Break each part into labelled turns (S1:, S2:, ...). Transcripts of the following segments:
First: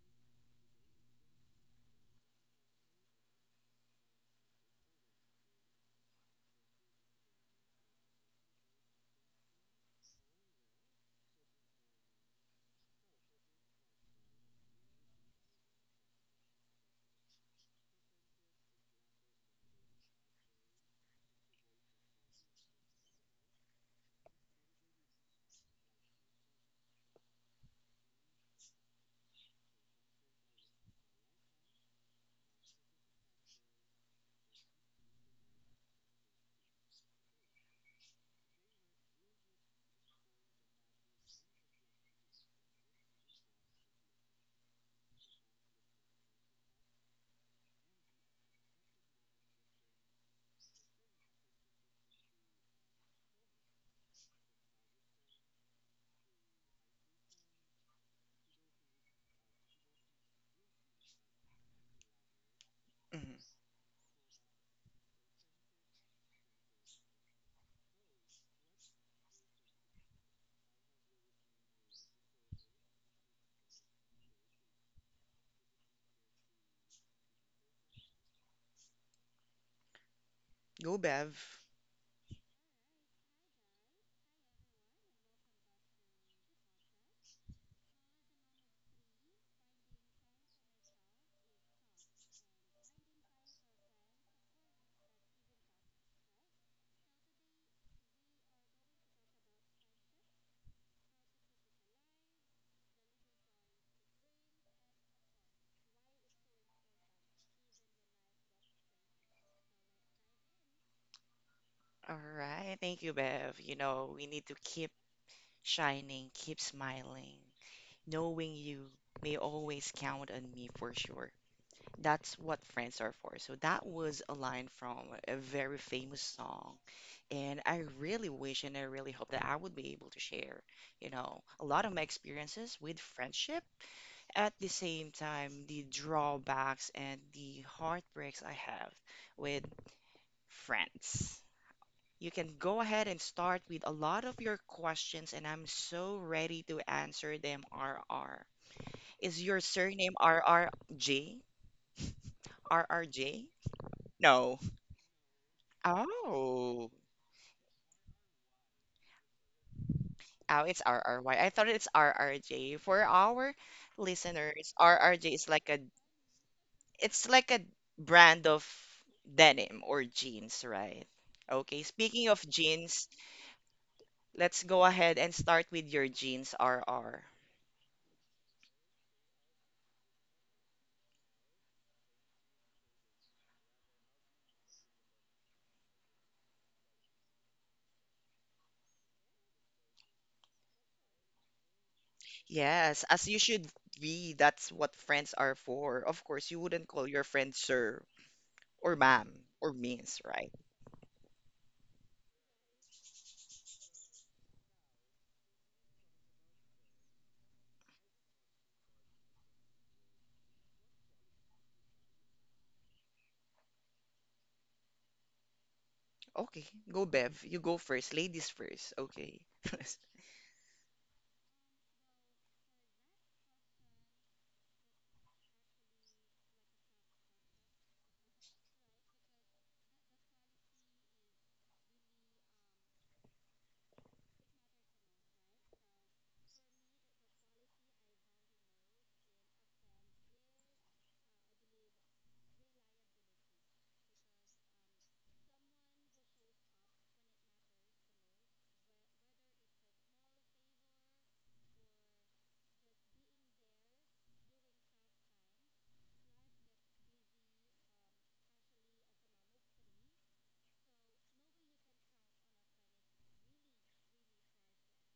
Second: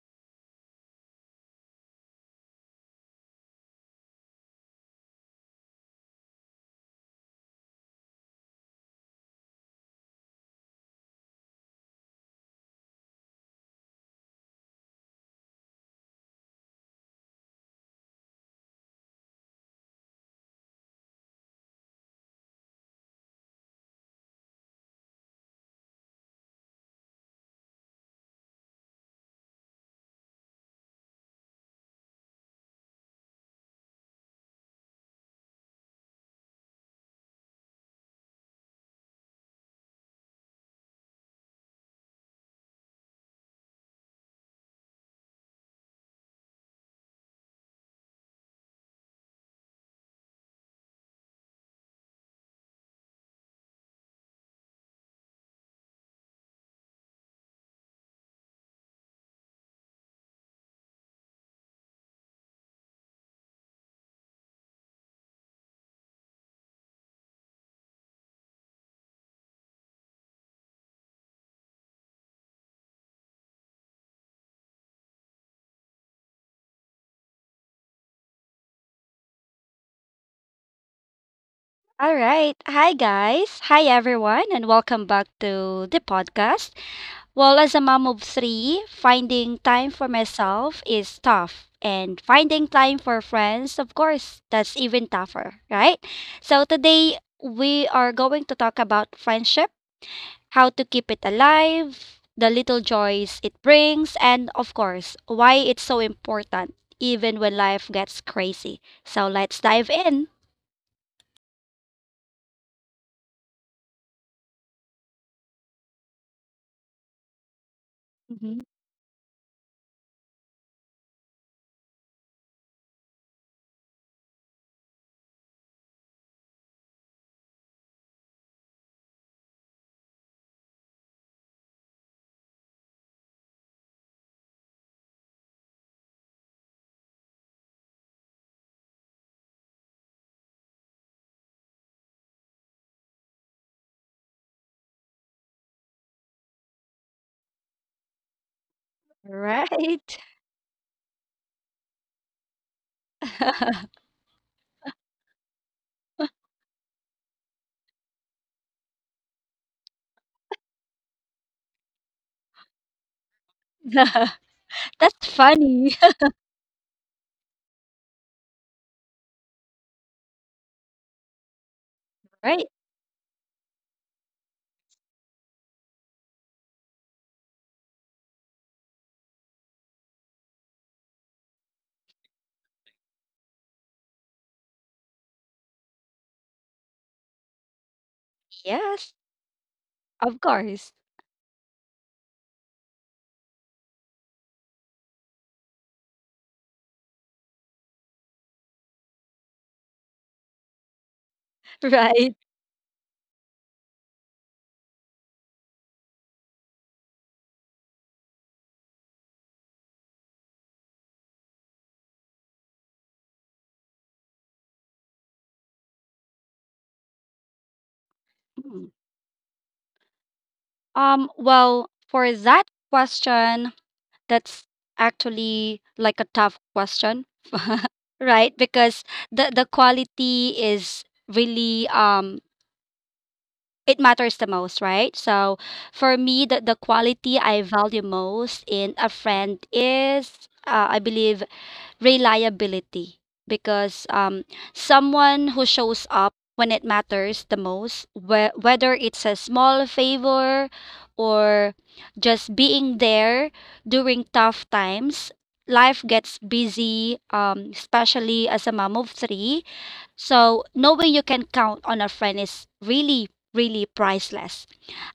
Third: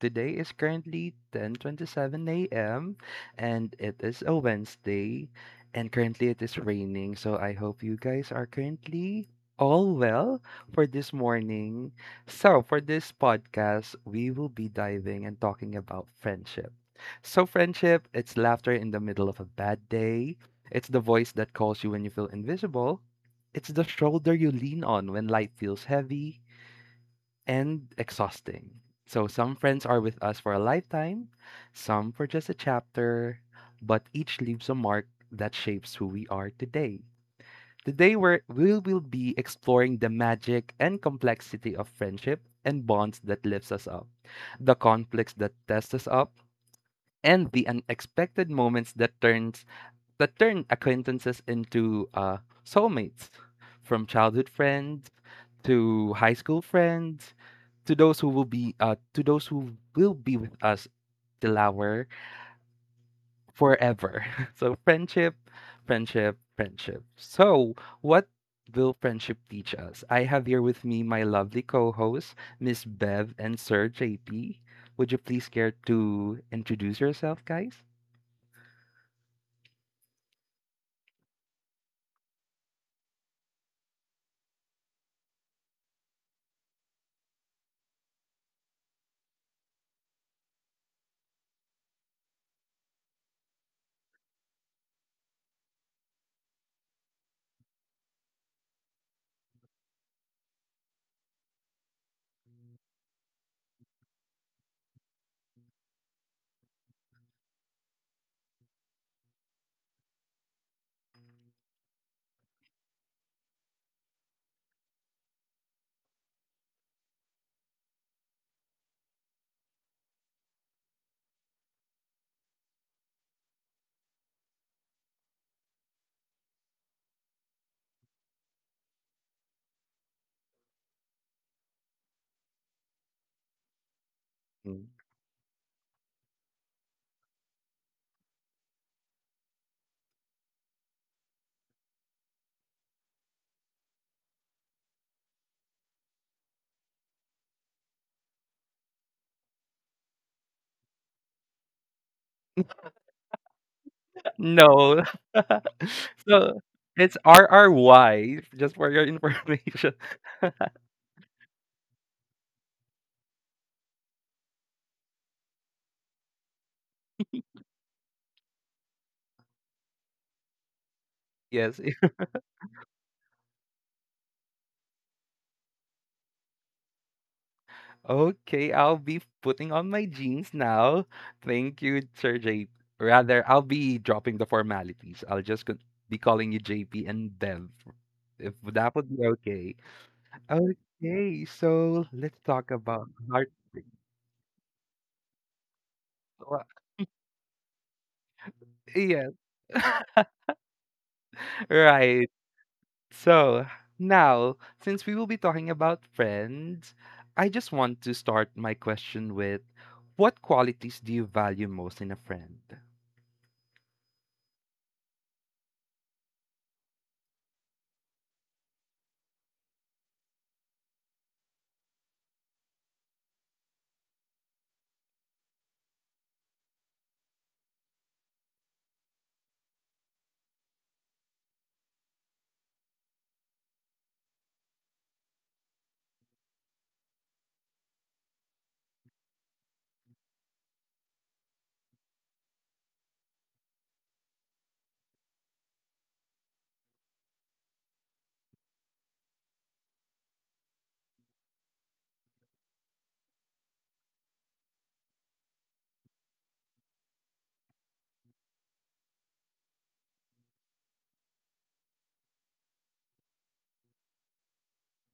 S1: Today is currently 10:27 a.m. and it is a Wednesday, and currently it is raining. So I hope you guys are currently all well for this morning. So for this podcast, we will be diving and talking about friendship. So friendship, it's laughter in the middle of a bad day. It's the voice that calls you when you feel invisible. It's the shoulder you lean on when life feels heavy and exhausting. So some friends are with us for a lifetime, some for just a chapter, but each leaves a mark that shapes who we are today. Today we will be exploring the magic and complexity of friendship, and bonds that lifts us up, the conflicts that test us up, and the unexpected moments that turns that turn acquaintances into soulmates, from childhood friends to high school friends to those who will be to those who will be with us till our
S2: Mhm.
S1: forever. So friendship. So what will friendship teach us? I have here with me my lovely co-hosts, Miss Bev and Sir JP. Would you please care to introduce yourself, guys?
S2: Go, Bev.
S3: All right. Hi, guys. Hi, everyone, and welcome back to the podcast. Well, as a mom of three, finding time for myself is tough. And finding time for friends, of course, that's even tougher, right? So, today we are going to talk about friendship, how to keep it alive, the little joys it brings, and of course, why it's so important, even when life gets crazy. So, let's dive in.
S2: All right. Thank you, Bev. You know, we need to keep shining, keep smiling. Knowing
S3: Mhm.
S2: you may always count on me for sure. That's what friends are for. So that was a line from a very famous song. And I really wish and I really hope that I would be able to share, you know, a lot of my experiences with friendship. At the
S1: Mm.
S2: same time, the drawbacks and the heartbreaks I have with friends. You can go ahead and start with a lot of your questions, and I'm so ready to answer them, RR. Is your surname
S3: Right.
S2: RRJ? RRJ? No.
S1: No. So,
S2: Oh.
S1: it's RRY, just for your information.
S2: Oh, it's RRY. I thought it's RRJ. For our listeners, RRJ
S3: That's
S2: is like a
S3: funny.
S2: it's like a brand of denim or jeans, right? Okay,
S1: Yes.
S2: speaking of
S3: Right.
S2: jeans, let's go ahead and start with your jeans, RR.
S1: Okay, I'll be putting on my jeans now. Thank you, Sir J P. Rather, I'll be dropping the formalities. I'll just c be calling you JP and Bev, if that would
S3: Yes,
S1: be okay.
S3: of course.
S1: Okay, so let's talk
S2: Yes,
S1: about
S2: as you
S1: heart
S2: should be. That's what friends are for. Of course, you wouldn't call your friend sir or ma'am
S1: yes.
S2: or miss, right?
S1: Right.
S3: Right.
S1: So now, since we will be talking about friends, I just want to start my question with what qualities do you value most in a friend?
S2: Okay, go Bev. You go first. Ladies
S3: Mm.
S2: first. Okay.
S3: Well, for that question, that's actually like a tough question. Right? Because the quality is really it matters the most, right? So for me, the quality I value most in a friend is I believe reliability because someone who shows up when it matters the most, whether it's a small favor or just being there during tough times, life gets busy, especially as a mom of three. So knowing you can count on a friend is really, really priceless.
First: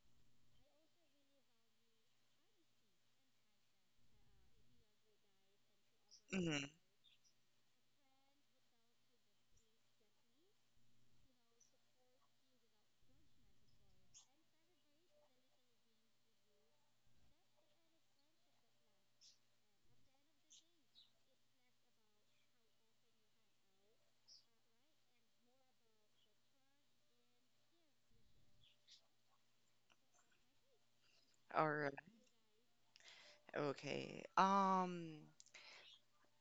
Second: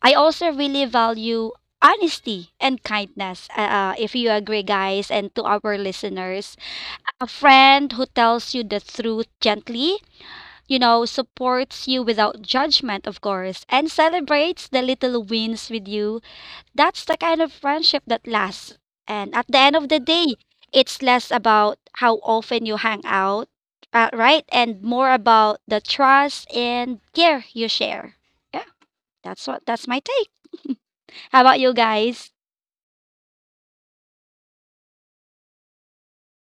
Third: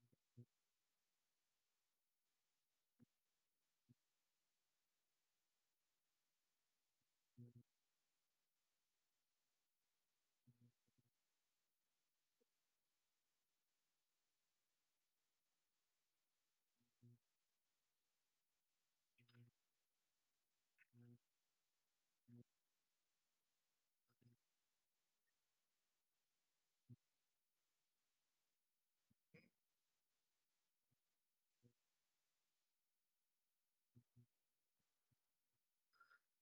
S3: I also really value honesty and kindness. If you agree, guys, and to our listeners,
S2: Mhm.
S3: a friend who tells you the truth gently, supports you without judgment, of course, and celebrates the little wins with you. That's the kind of friendship that lasts. And at the end of the day, it's less about how often you hang out, right? And more about the trust and care you share. Yeah, that's my take. How about
S2: All
S3: you
S2: right.
S3: guys?
S2: Okay.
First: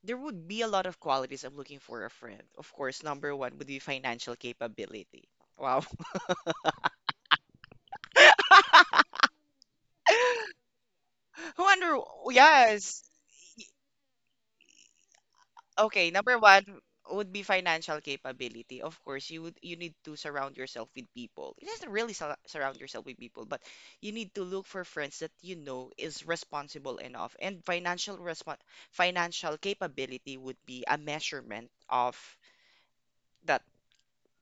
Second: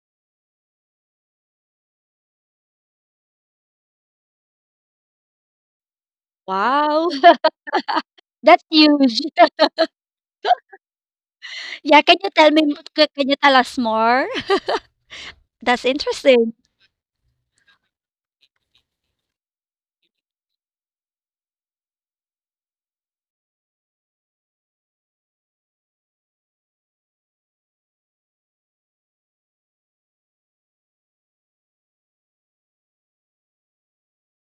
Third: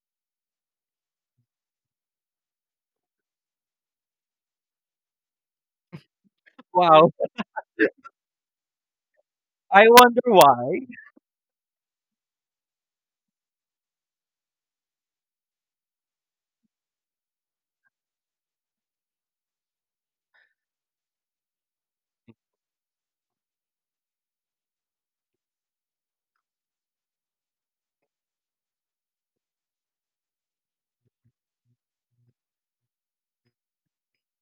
S2: There would be a lot of qualities I'm looking for a friend. Of course, number one would be financial capability. Wow.
S3: Wow,
S1: Wow,
S3: that's huge.
S1: I wonder why.
S2: Wonder,
S3: Yeah,
S2: yes.
S3: can you tell us more? That's
S2: Okay, number
S3: interesting.
S2: one would be financial capability. Of course, you need to surround yourself with people. It doesn't really surround yourself with people, but you need to look for friends that you know is responsible enough. And financial capability would be a measurement of that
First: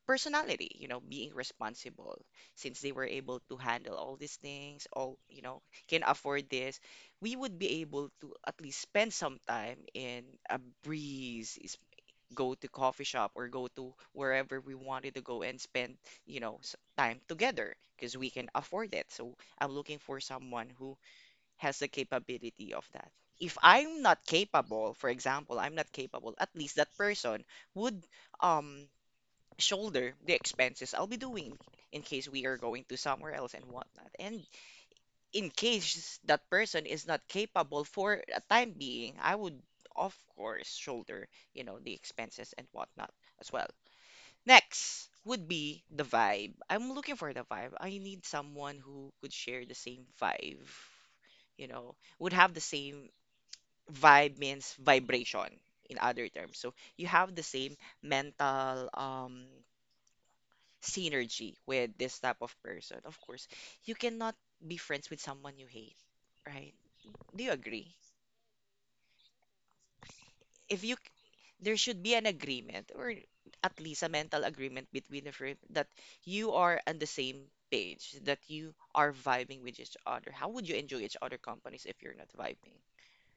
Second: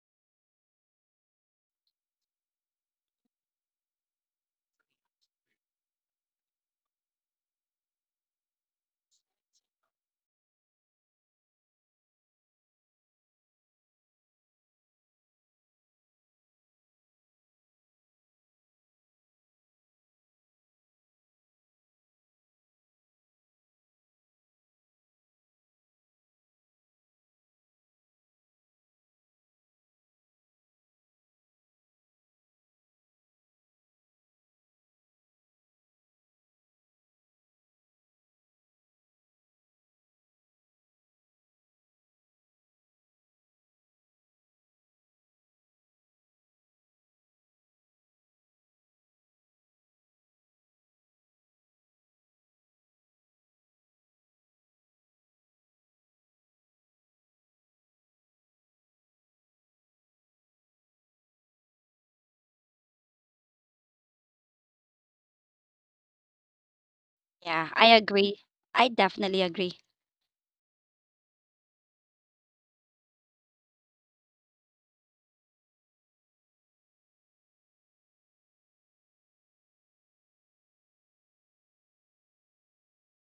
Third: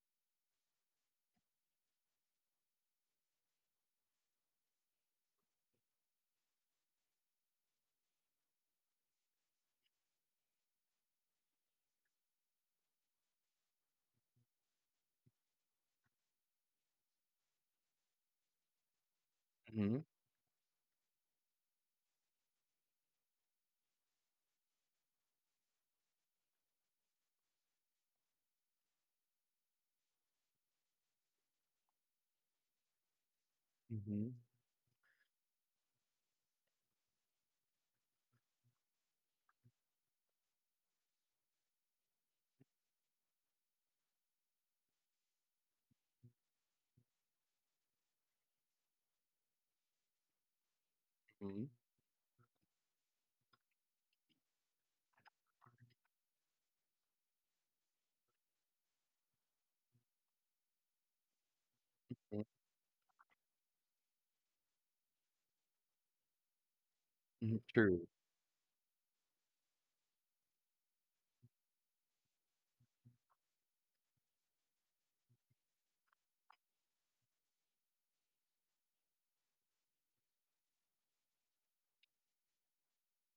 S2: personality, you know, being responsible since they were able to handle all these things, all, you know, can afford this. We would be able to at least spend some time in a breeze, go to coffee shop or go to wherever we wanted to go and spend, you know, time together because we can afford it. So I'm
S1: Mm-hmm.
S2: looking for someone who has the capability of that. If I'm not capable, for example, I'm not capable, at least that person would um shoulder the expenses I'll be doing in case we are going to somewhere else and whatnot.
S1: Mm-hmm.
S2: And in case that person is not capable for a time being, I would, of course, shoulder, you know, the expenses and whatnot as well. Next would be the vibe. I'm looking for the vibe. I need someone who could share the same vibe,
S1: Mm-hmm.
S2: you know, would have the same vibe. Means vibration in other terms. So you have the same mental synergy with this type of person. Of course, you cannot be friends with someone you hate, right? Do you
S3: Yeah, I
S2: agree?
S1: True.
S3: agree. I definitely agree.
S2: If you, there should be an agreement or at least a mental agreement between the friend that you are on the same page, that you are vibing with each other. How would you enjoy each other companies if you're not vibing?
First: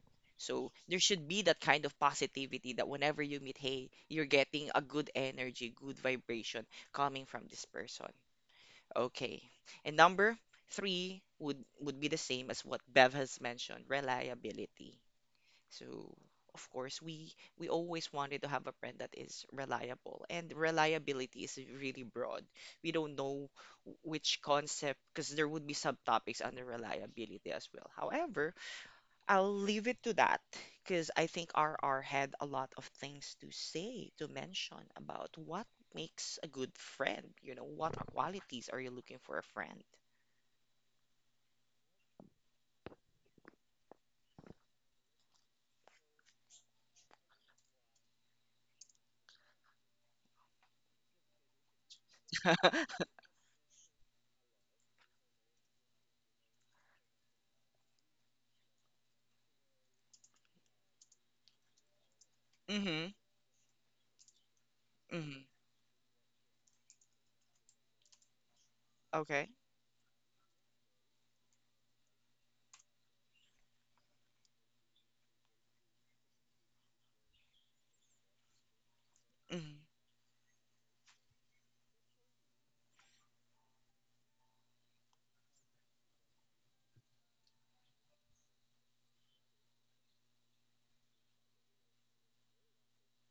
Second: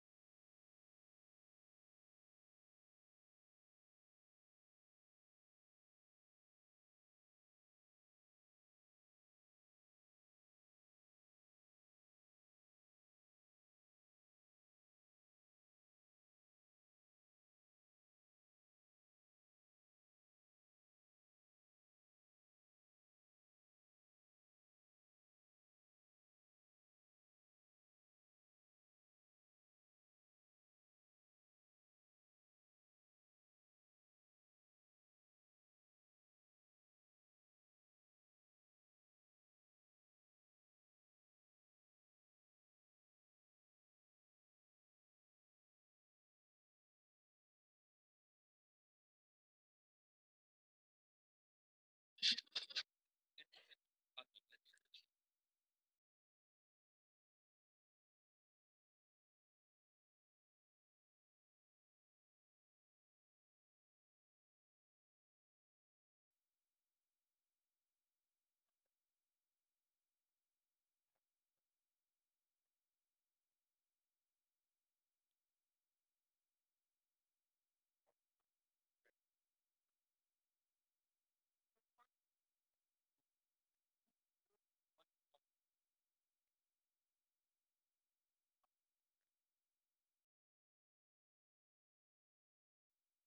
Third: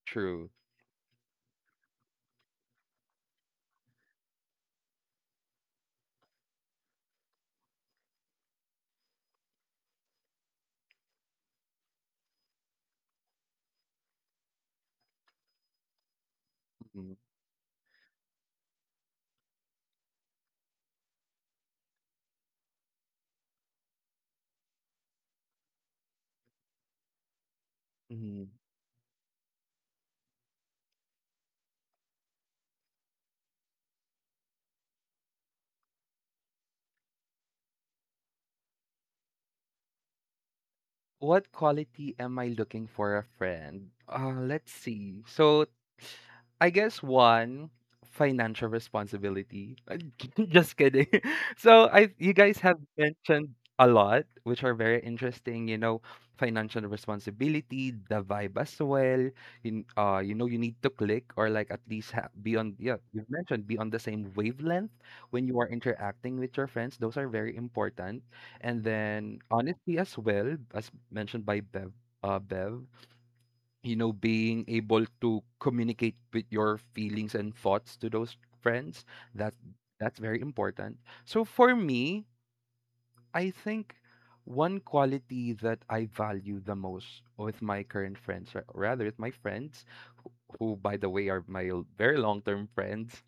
S1: True.
S2: So there should be that kind of positivity that whenever you meet, hey, you're getting a good energy, good vibration coming from this person. Okay. And number three would be the same as what Bev has mentioned, reliability. So, of course,
S1: Mm-hmm.
S2: we always wanted to have a friend that is reliable, and reliability is really broad. We don't know which concept, because there would be subtopics under reliability as well.
S1: Mm-hmm.
S2: However, I'll leave it to that because I think RR had a lot of things to say, to mention about what makes a good friend. You know, what qualities are you looking for a friend?
S1: What quality am I looking for a friend? Let's see. So, I guess one financial responsibility. Just kidding. So I You guys have mentioned a lot, which are very interesting. You know, financial responsibility, the vibe as well. You you know, you need to click or like at least be on. Yeah,
S2: Mm-hmm.
S1: you've mentioned be on the same wavelength
S2: Mm-hmm.
S1: when you are interacting with your friends. Those are very important. And then
S2: Okay.
S1: honesty as well, as mentioned by Bev, uh, Bev, you know, being able to communicate with your feelings and thoughts to those friends, that
S2: Mm-hmm.
S1: that's very important. So for me, I think one quality that I value the most with my current friends, or rather with my friends, who by the way are my very long-term friends,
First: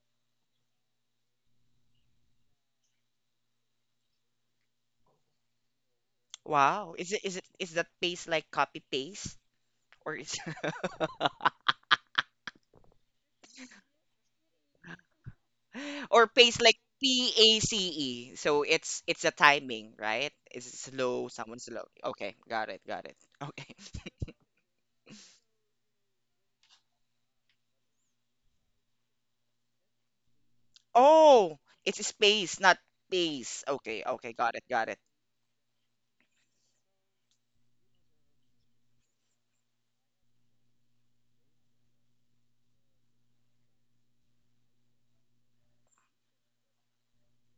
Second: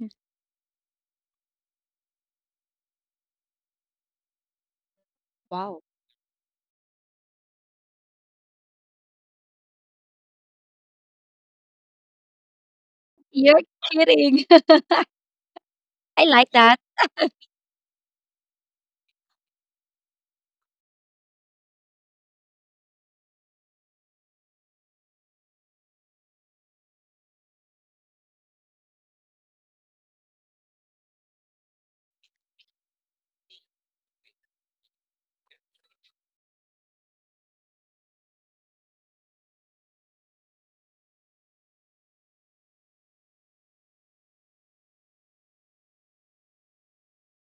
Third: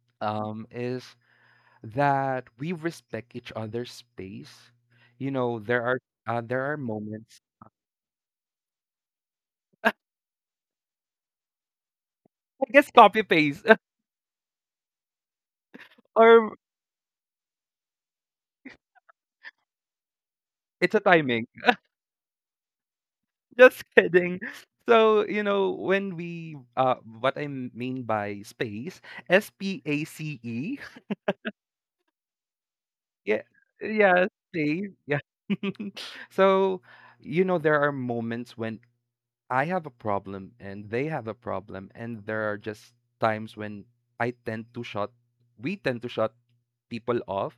S3: Mm.
S1: is that we respect each other's space. You know,
S3: Wow.
S1: there are
S2: Wow. Is it is
S1: moments
S2: it is that paste like copy paste? Or is
S1: I guess copy
S3: You're
S1: paste.
S3: kidding. I
S2: or
S3: like
S1: Or
S2: pace like
S3: that.
S2: PACE? So it's a timing, right? Is it
S1: it's a
S2: slow?
S1: timing.
S2: Someone slow. Okay, got it, got it. Okay.
S1: Just kidding. So, you know, when we what I mean by space, S P A C E.
S2: Oh, it's space, not
S1: Yeah.
S2: pace. Okay,
S1: Yeah,
S2: okay, got it, got
S1: space.
S2: it.
S1: Yeah. So, you know, there are moments when I have a problem and they have a problem and there are just times when I tend to shut we tend to shut people off,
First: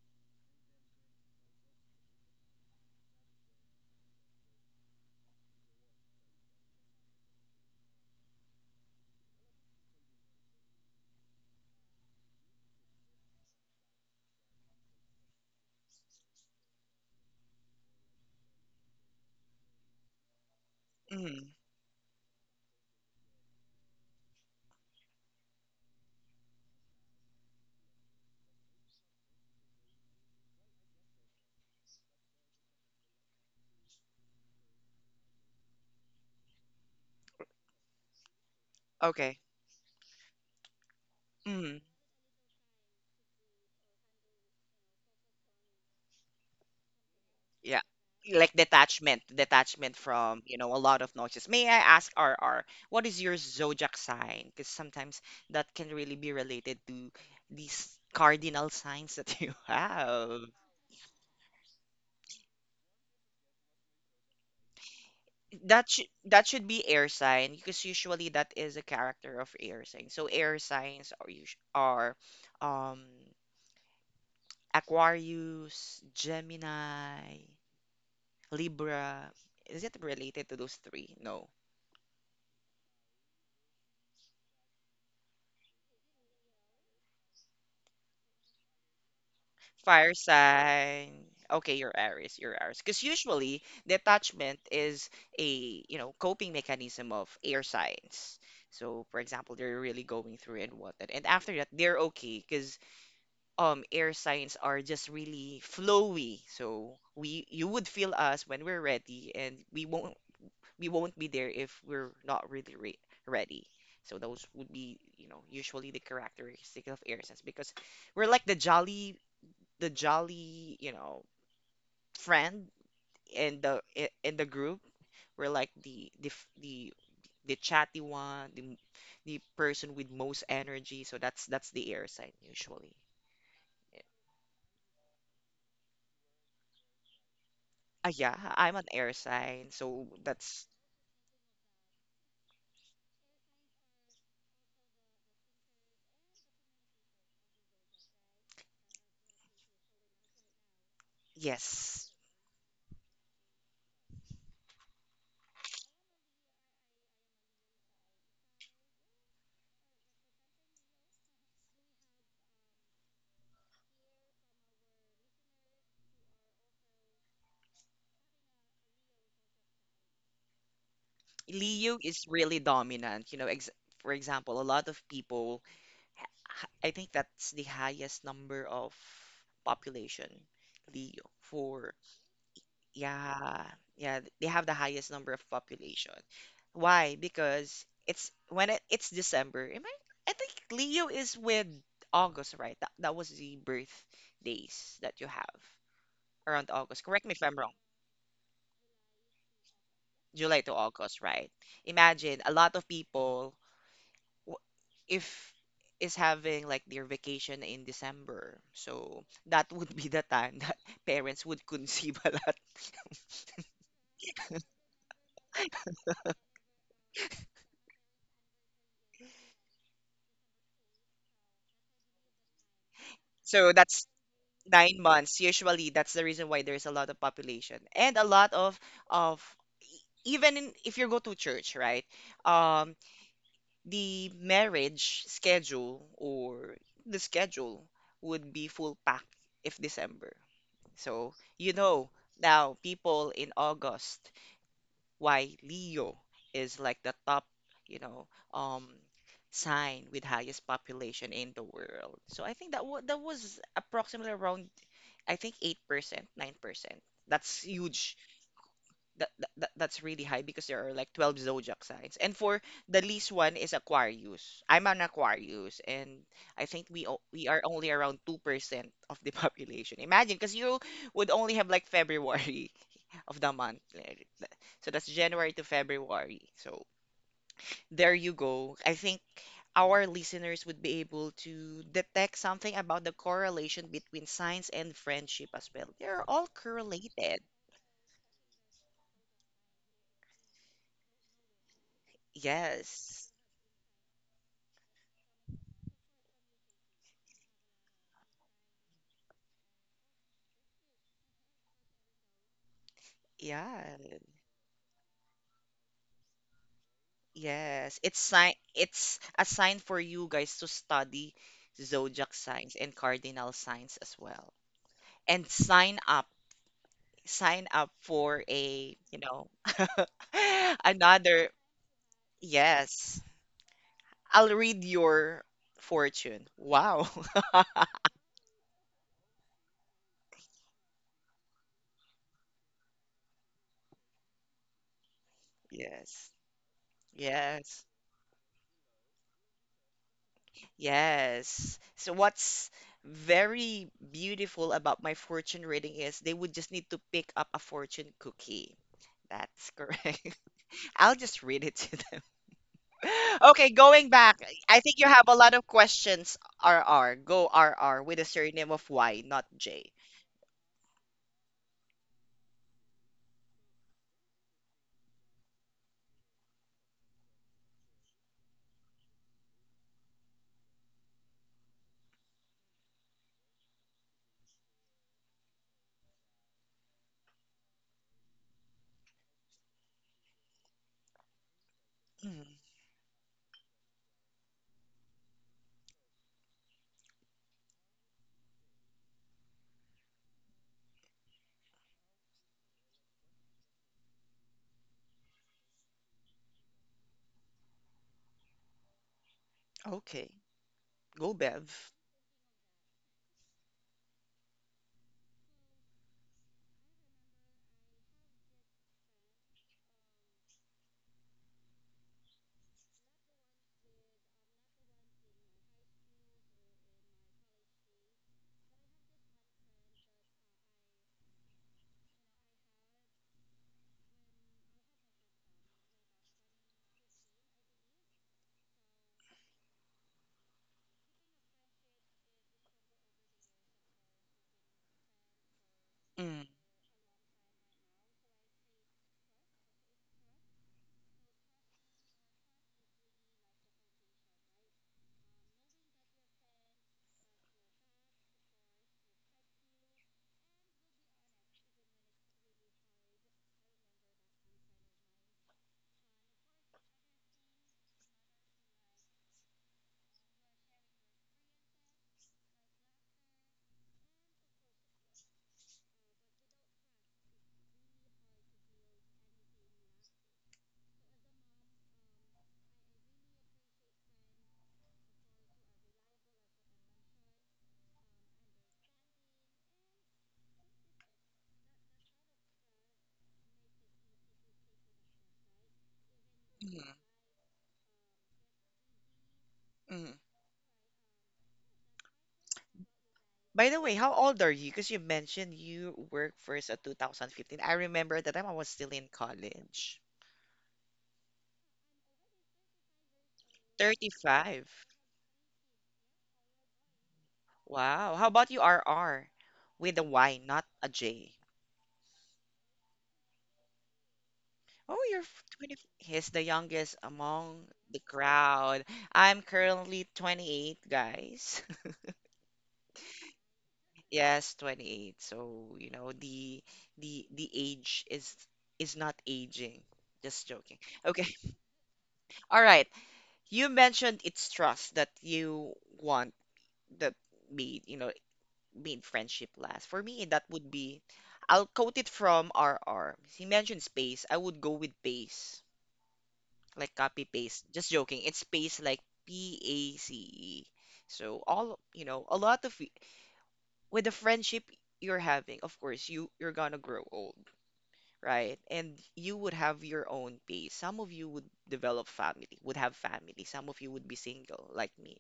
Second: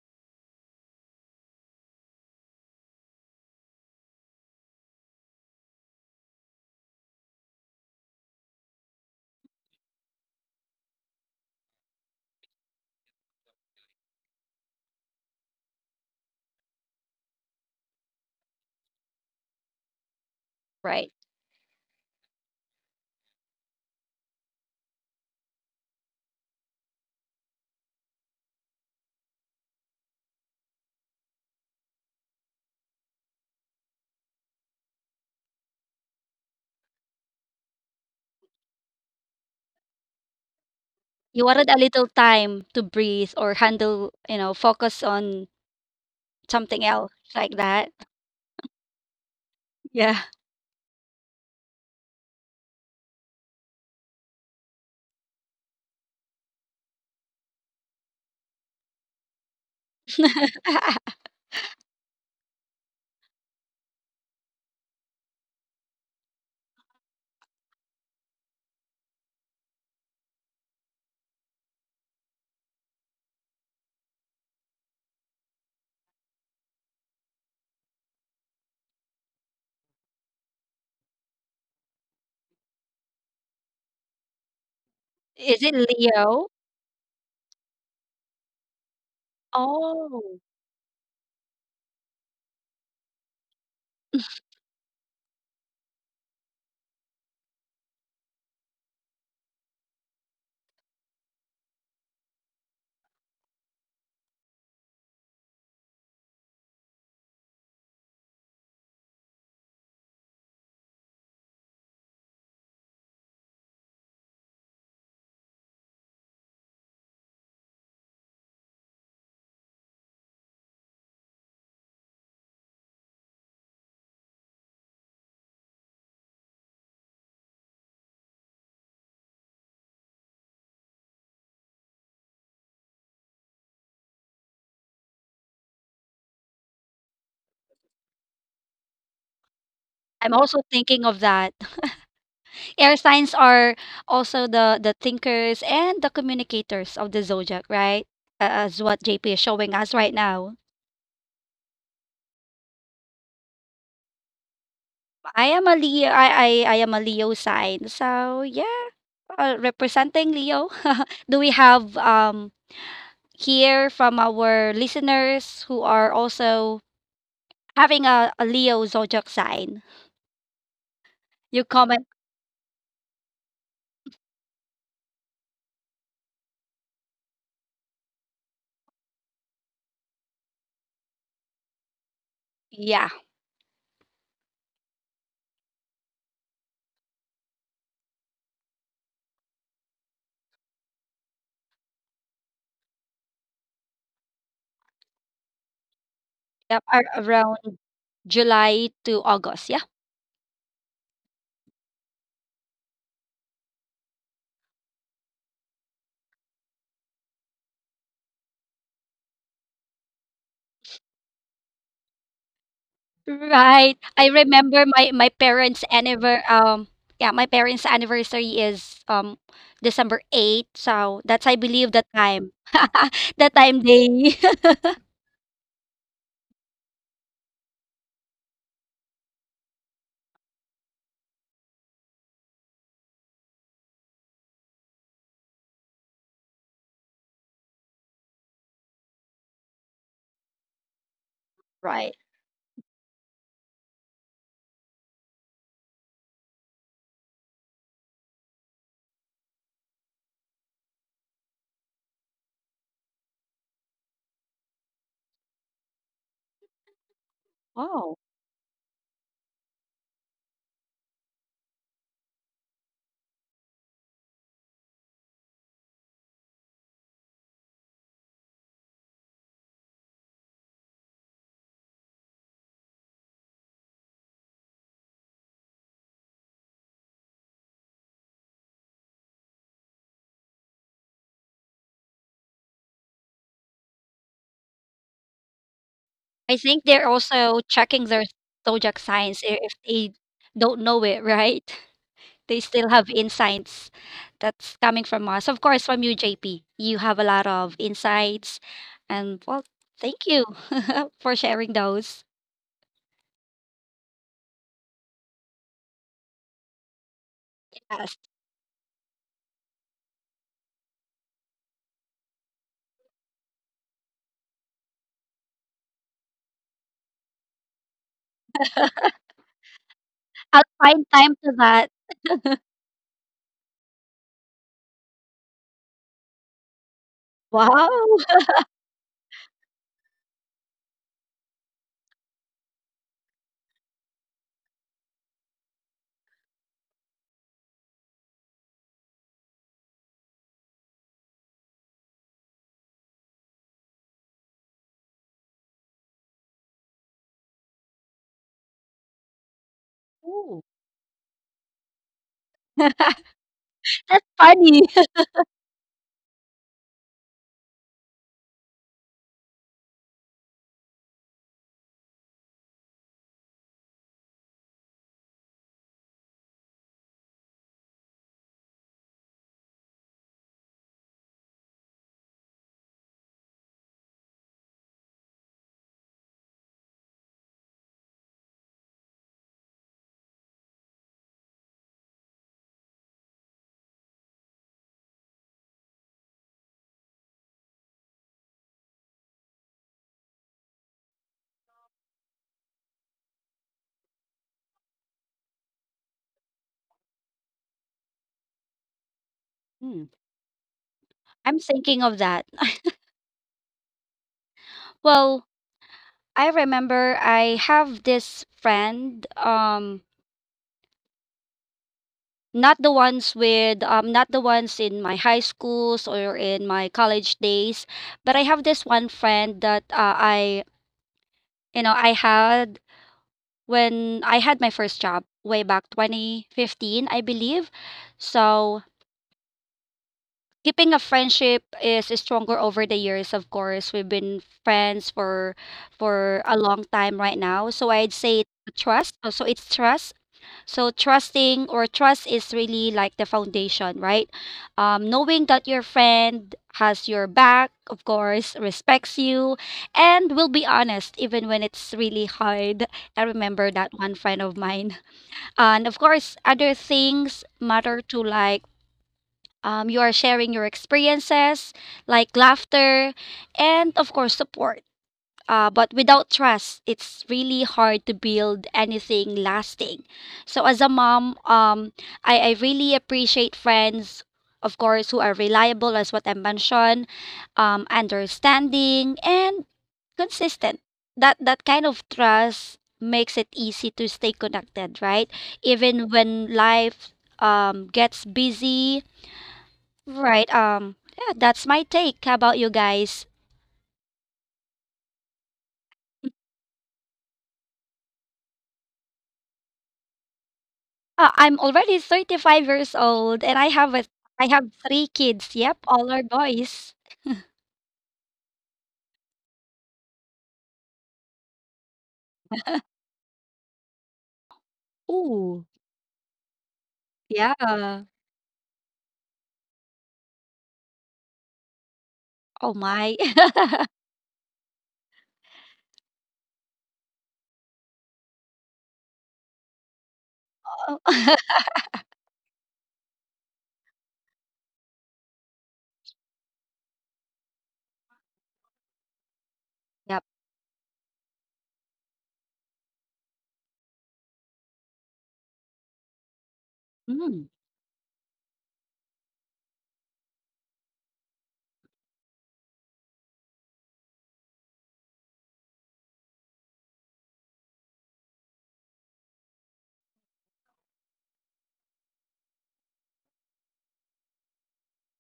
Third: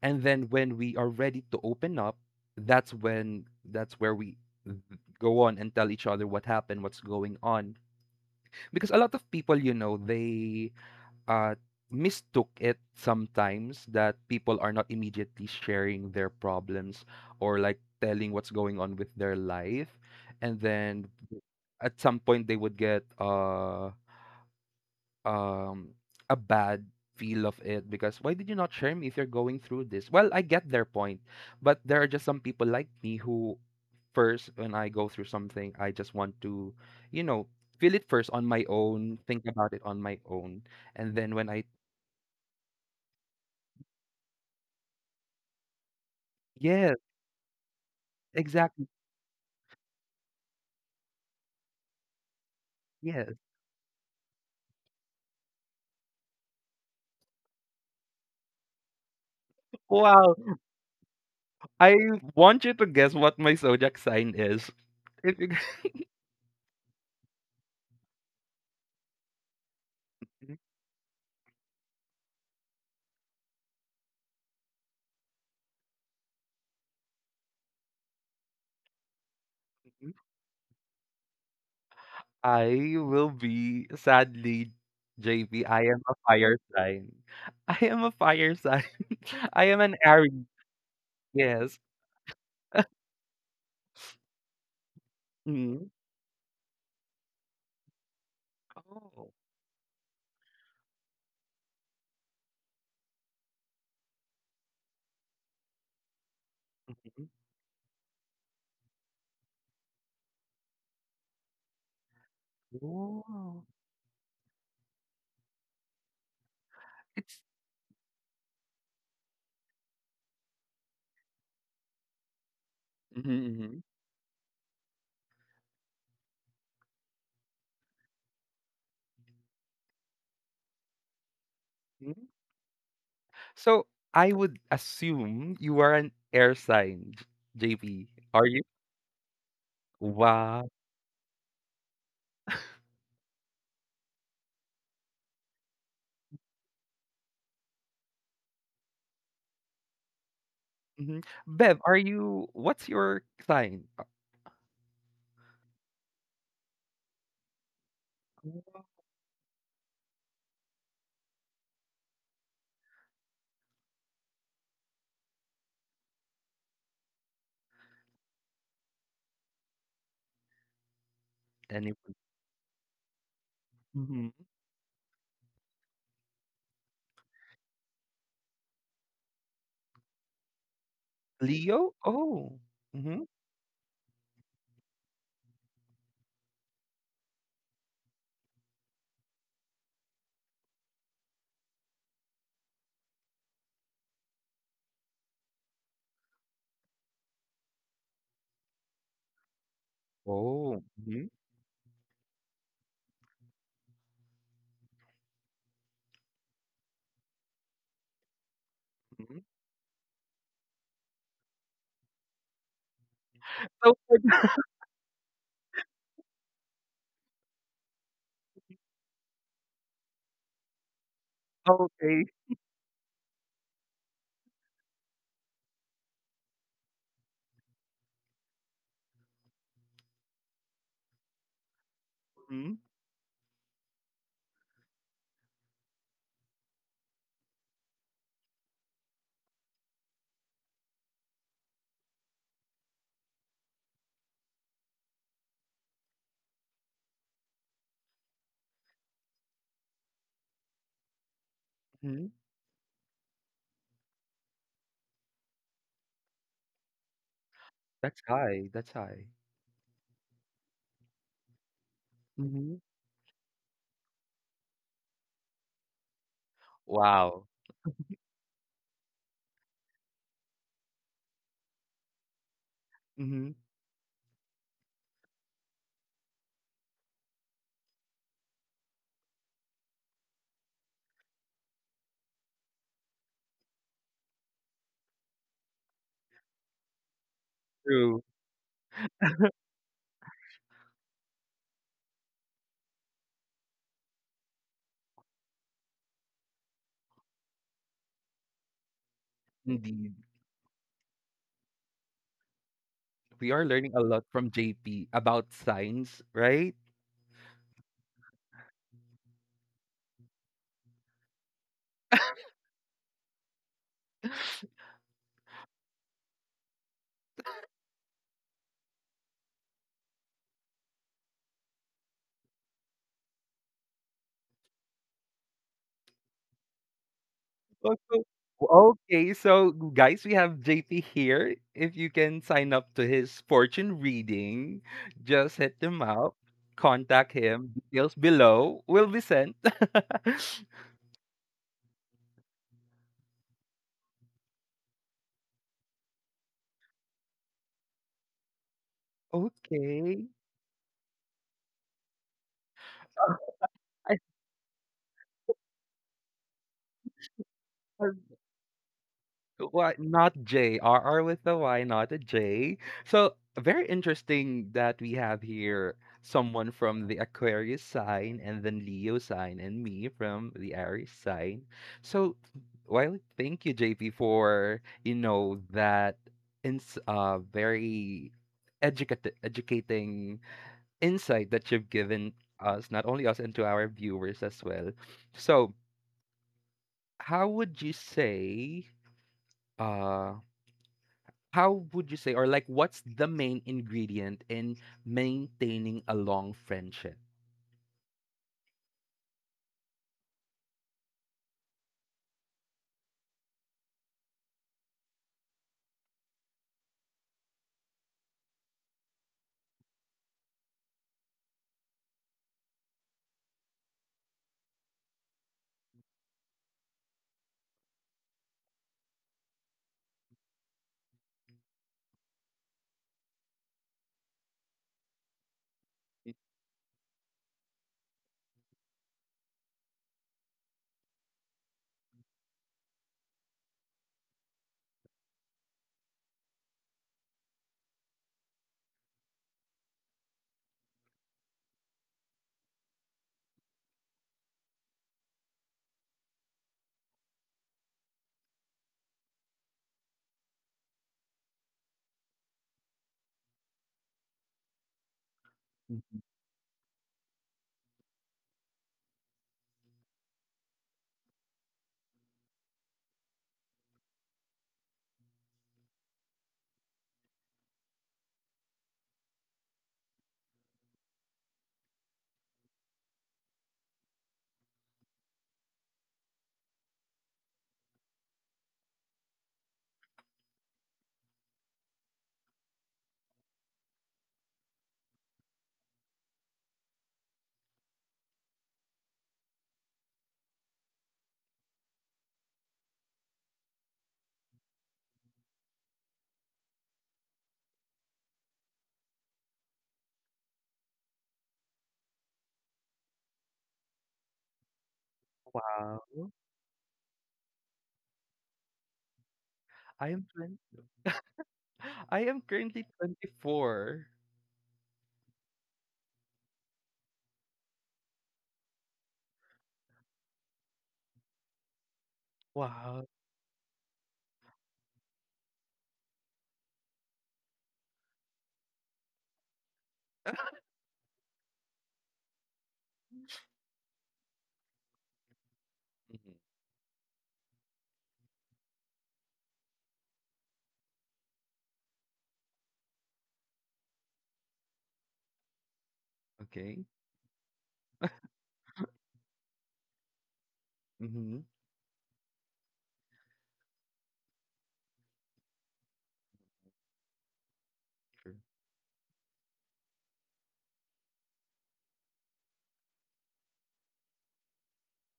S1: and then when we are ready to open up, that's when that's where we go on and tell each other what happened, what's going on, because a lot of people, you know, they uh mistook it sometimes that people are not immediately sharing their problems or like telling what's going on with their life, and then
S3: Right.
S2: Mm,
S1: at some point they would get um a bad feel of it because why did you not share me if you're going through this? Well, I get their point, but there are just some people like me who first, when I go through something, I just want to, you know, feel it first on my own,
S2: okay.
S1: think about it on my own, and then
S3: You
S1: when I
S3: wanted a
S2: Mm,
S3: little time to breathe or handle, focus on something
S1: yes,
S3: else like
S2: yeah.
S3: that.
S2: Like
S1: exactly.
S2: detachment, detachment
S3: Yeah.
S2: from, you know, a lot of noises. May I ask, R R, what is your
S1: Yes.
S2: zodiac sign? Because sometimes that can really be related to these cardinal signs that you
S1: Wow.
S2: have.
S1: I want you to guess what my zodiac sign is. If you
S2: That should be air sign because usually that is a character of air sign. So air signs are usu are um Aquarius, Gemini, Libra. Is it related to those three? No.
S1: I will be, sadly,
S3: Is
S1: JP,
S3: it
S1: I am a
S3: Leo?
S1: fire sign. I am a fire sign. I am an
S2: Fire
S3: Oh,
S1: Aries,
S2: sign. Okay,
S1: yes.
S2: you're Aries, you're Aries. Because usually detachment is a,
S1: Mhm.
S2: you know, coping mechanism of air signs. So, for
S1: Oh.
S2: example, they're really going through and whatnot. And after that, they're okay because. Air signs are just really flowy. So
S1: Mhm.
S2: we you would feel us when we're ready, and we won't be there if we're not really re ready.
S1: Oh.
S2: So those would be, you know, usually the characteristic of air
S1: It's
S2: signs because we're like the jolly, you know, friend
S1: mhm,
S2: in the
S1: mhm,
S2: in the group. We're like the chatty one, the person with most energy. So that's the air
S1: mhm.
S2: sign usually.
S1: So, I would assume you are an air sign, JP.
S2: Yeah,
S1: Are you?
S2: I'm an air sign, so
S3: I'm also
S2: that's
S1: Wow.
S3: thinking of that. Air signs are also the thinkers and the communicators of the zodiac, right? As what JP is showing us right now.
S1: Mhm. Bev, are
S2: yes.
S1: you what's your sign?
S3: I am a Leo. I am a Leo sign. So yeah, representing Leo. Do we have here from our listeners who are also having a Leo zodiac sign? You
S2: Leo
S3: comment.
S1: Anyone?
S2: is really dominant. You know, ex for
S1: Mhm.
S2: example, a lot of people, I think that's the highest number of population, Leo, for
S1: Leo? Oh.
S3: Yeah,
S1: Mhm.
S2: yeah, yeah, they have the highest number of population. Why? Because it's December. Am I think Leo is with August, right? That that was the birth days that you have around
S3: yep,
S2: August. Correct me if I'm
S3: around
S2: wrong.
S3: July to August. Yeah,
S2: July to
S1: Oh.
S2: August,
S1: Mhm,
S2: right? Imagine a lot of people w- if is having like their vacation in December. So
S1: mhm.
S2: that would be the time that parents would conceive a lot.
S1: So
S3: right. I remember my parents' anniver. Yeah, my parents' anniversary is December 8th. So that's, I
S1: Oh,
S3: believe, the
S1: okay.
S3: time. The
S2: So
S3: time
S2: that's
S3: they.
S2: 9 months. Usually, that's the reason why there's a lot of population and a lot of even in, if you go to church, right?
S1: Mhm,
S2: Um, the marriage schedule or the schedule would be full packed if December. So you know,
S3: Right.
S2: now people in August, why Leo is like the top, you know, um sign with highest population in the world.
S1: mhm.
S2: So I think that wa that was approximately around I think 8%, 9%. That's huge.
S3: Wow.
S1: That's high, that's high.
S2: That's really high because there are like 12 zodiac signs. And for
S1: Mhm.
S2: the least one is Aquarius. I'm an Aquarius and I think we
S1: Wow.
S2: are only around 2% of the population. Imagine, because you would only have like February of the
S1: Mhm.
S2: month. So that's January to February. So there you go. I think our listeners would be able to detect something about the correlation between science and friendship as well. They're all
S3: I think they're
S2: correlated.
S3: also checking their
S1: True.
S3: zodiac signs if they don't know it, right? They still have
S2: Yes.
S3: insights that's coming from us. Of course, from you, JP. You have a lot of insights. And well,
S1: Indeed.
S3: thank you for sharing those.
S1: We are
S2: Yeah.
S1: learning a lot from JP about science, right?
S2: Yes,
S3: Yes.
S2: it's a sign for you guys to study zodiac signs and cardinal signs as well. And sign up for a, you know,
S3: I'll find time
S2: another,
S3: to that.
S2: yes. I'll read your fortune. Wow.
S3: Wow.
S1: Also, okay, so guys, we have JP here. If you can sign up to his fortune reading, just hit him
S2: Yes.
S1: up, contact him.
S2: Yes.
S1: Details below will be sent.
S2: Yes. So what's very beautiful about my fortune reading is they would just need to pick up a fortune cookie. That's
S1: Okay.
S2: correct.
S3: Oh.
S2: I'll just read it to them.
S3: That's
S2: Okay, going back, I
S3: funny.
S2: think you have a lot of questions, R R. Go R R
S1: I
S2: with a surname of Y, not J.
S1: Why not JRR with the Y, not a J. So very interesting that we have here someone from the Aquarius sign and then Leo sign and me from the Aries sign. So well, thank you, JP, for you know that ins very educate educating insight that you've given
S2: Mm,
S1: us, not only us, and to our viewers as well. So how would you say uh how would you say, or like, what's the main ingredient in maintaining a long friendship?
S3: Hmm.
S2: okay, go
S3: I'm
S2: Bev.
S3: thinking of that. Well, I remember I have this friend. Not the ones in my high schools or in my college days, but I have this one friend that I had when I had my first job way back 2015, I believe. So, keeping a friendship is stronger over the years, of course. We've been friends for
S2: Mm,
S3: a long time right now. So, I'd say trust. So, it's trust. So, trusting or trust is really like the foundation, right? Knowing that your friend has your back, of course, respects you, and will be honest even when it's really hard. I remember that one friend of mine. And of course, other things matter too, like you are sharing your experiences, like laughter, and of course, support. But without trust, it's really hard to build anything lasting. So as a mom, I really appreciate friends, of course, who are reliable, as what I mentioned, understanding and consistent. That kind of trust makes it easy to stay connected, right? Even when
S2: mm,
S3: life gets busy,
S2: mm.
S3: right? Yeah, that's my take. How about you guys?
S2: By the way, how old are you? Because you mentioned you worked first at 2015. I remember at the time I was still in college.
S3: I'm already 35 years old and I have a I
S2: 35.
S3: have 3 kids. Yep,
S1: Wow.
S3: all are boys.
S2: Wow. How about you, R R, with a
S1: I am
S2: Y, not a
S1: 20,
S2: J.
S1: I am currently 24.
S2: Oh, you're
S3: Ooh,
S2: 20. He's the youngest among the
S3: yeah.
S2: crowd. I'm currently 28, guys.
S3: Oh
S1: Wow.
S3: my.
S2: Yes, 28. So, you know, the age is not aging. Just joking.
S3: Oh.
S2: Okay. All right. You mentioned it's trust that you want
S1: Mhm.
S2: that made, you know, made friendship last. For
S3: Yep.
S2: me, that would be I'll quote it from R. R. He mentioned space. I would go with pace.
S1: Okay.
S2: Like copy
S3: Mm.
S2: paste. Just joking. It's paste like PACE. So
S1: Mm-hmm.
S2: all you know, a lot of with the friendship you're having, of course, you're gonna grow old,
S1: Sure.
S2: right? And you would have your own pace. Some of you would develop family, would have family. Some of you would be single, like me,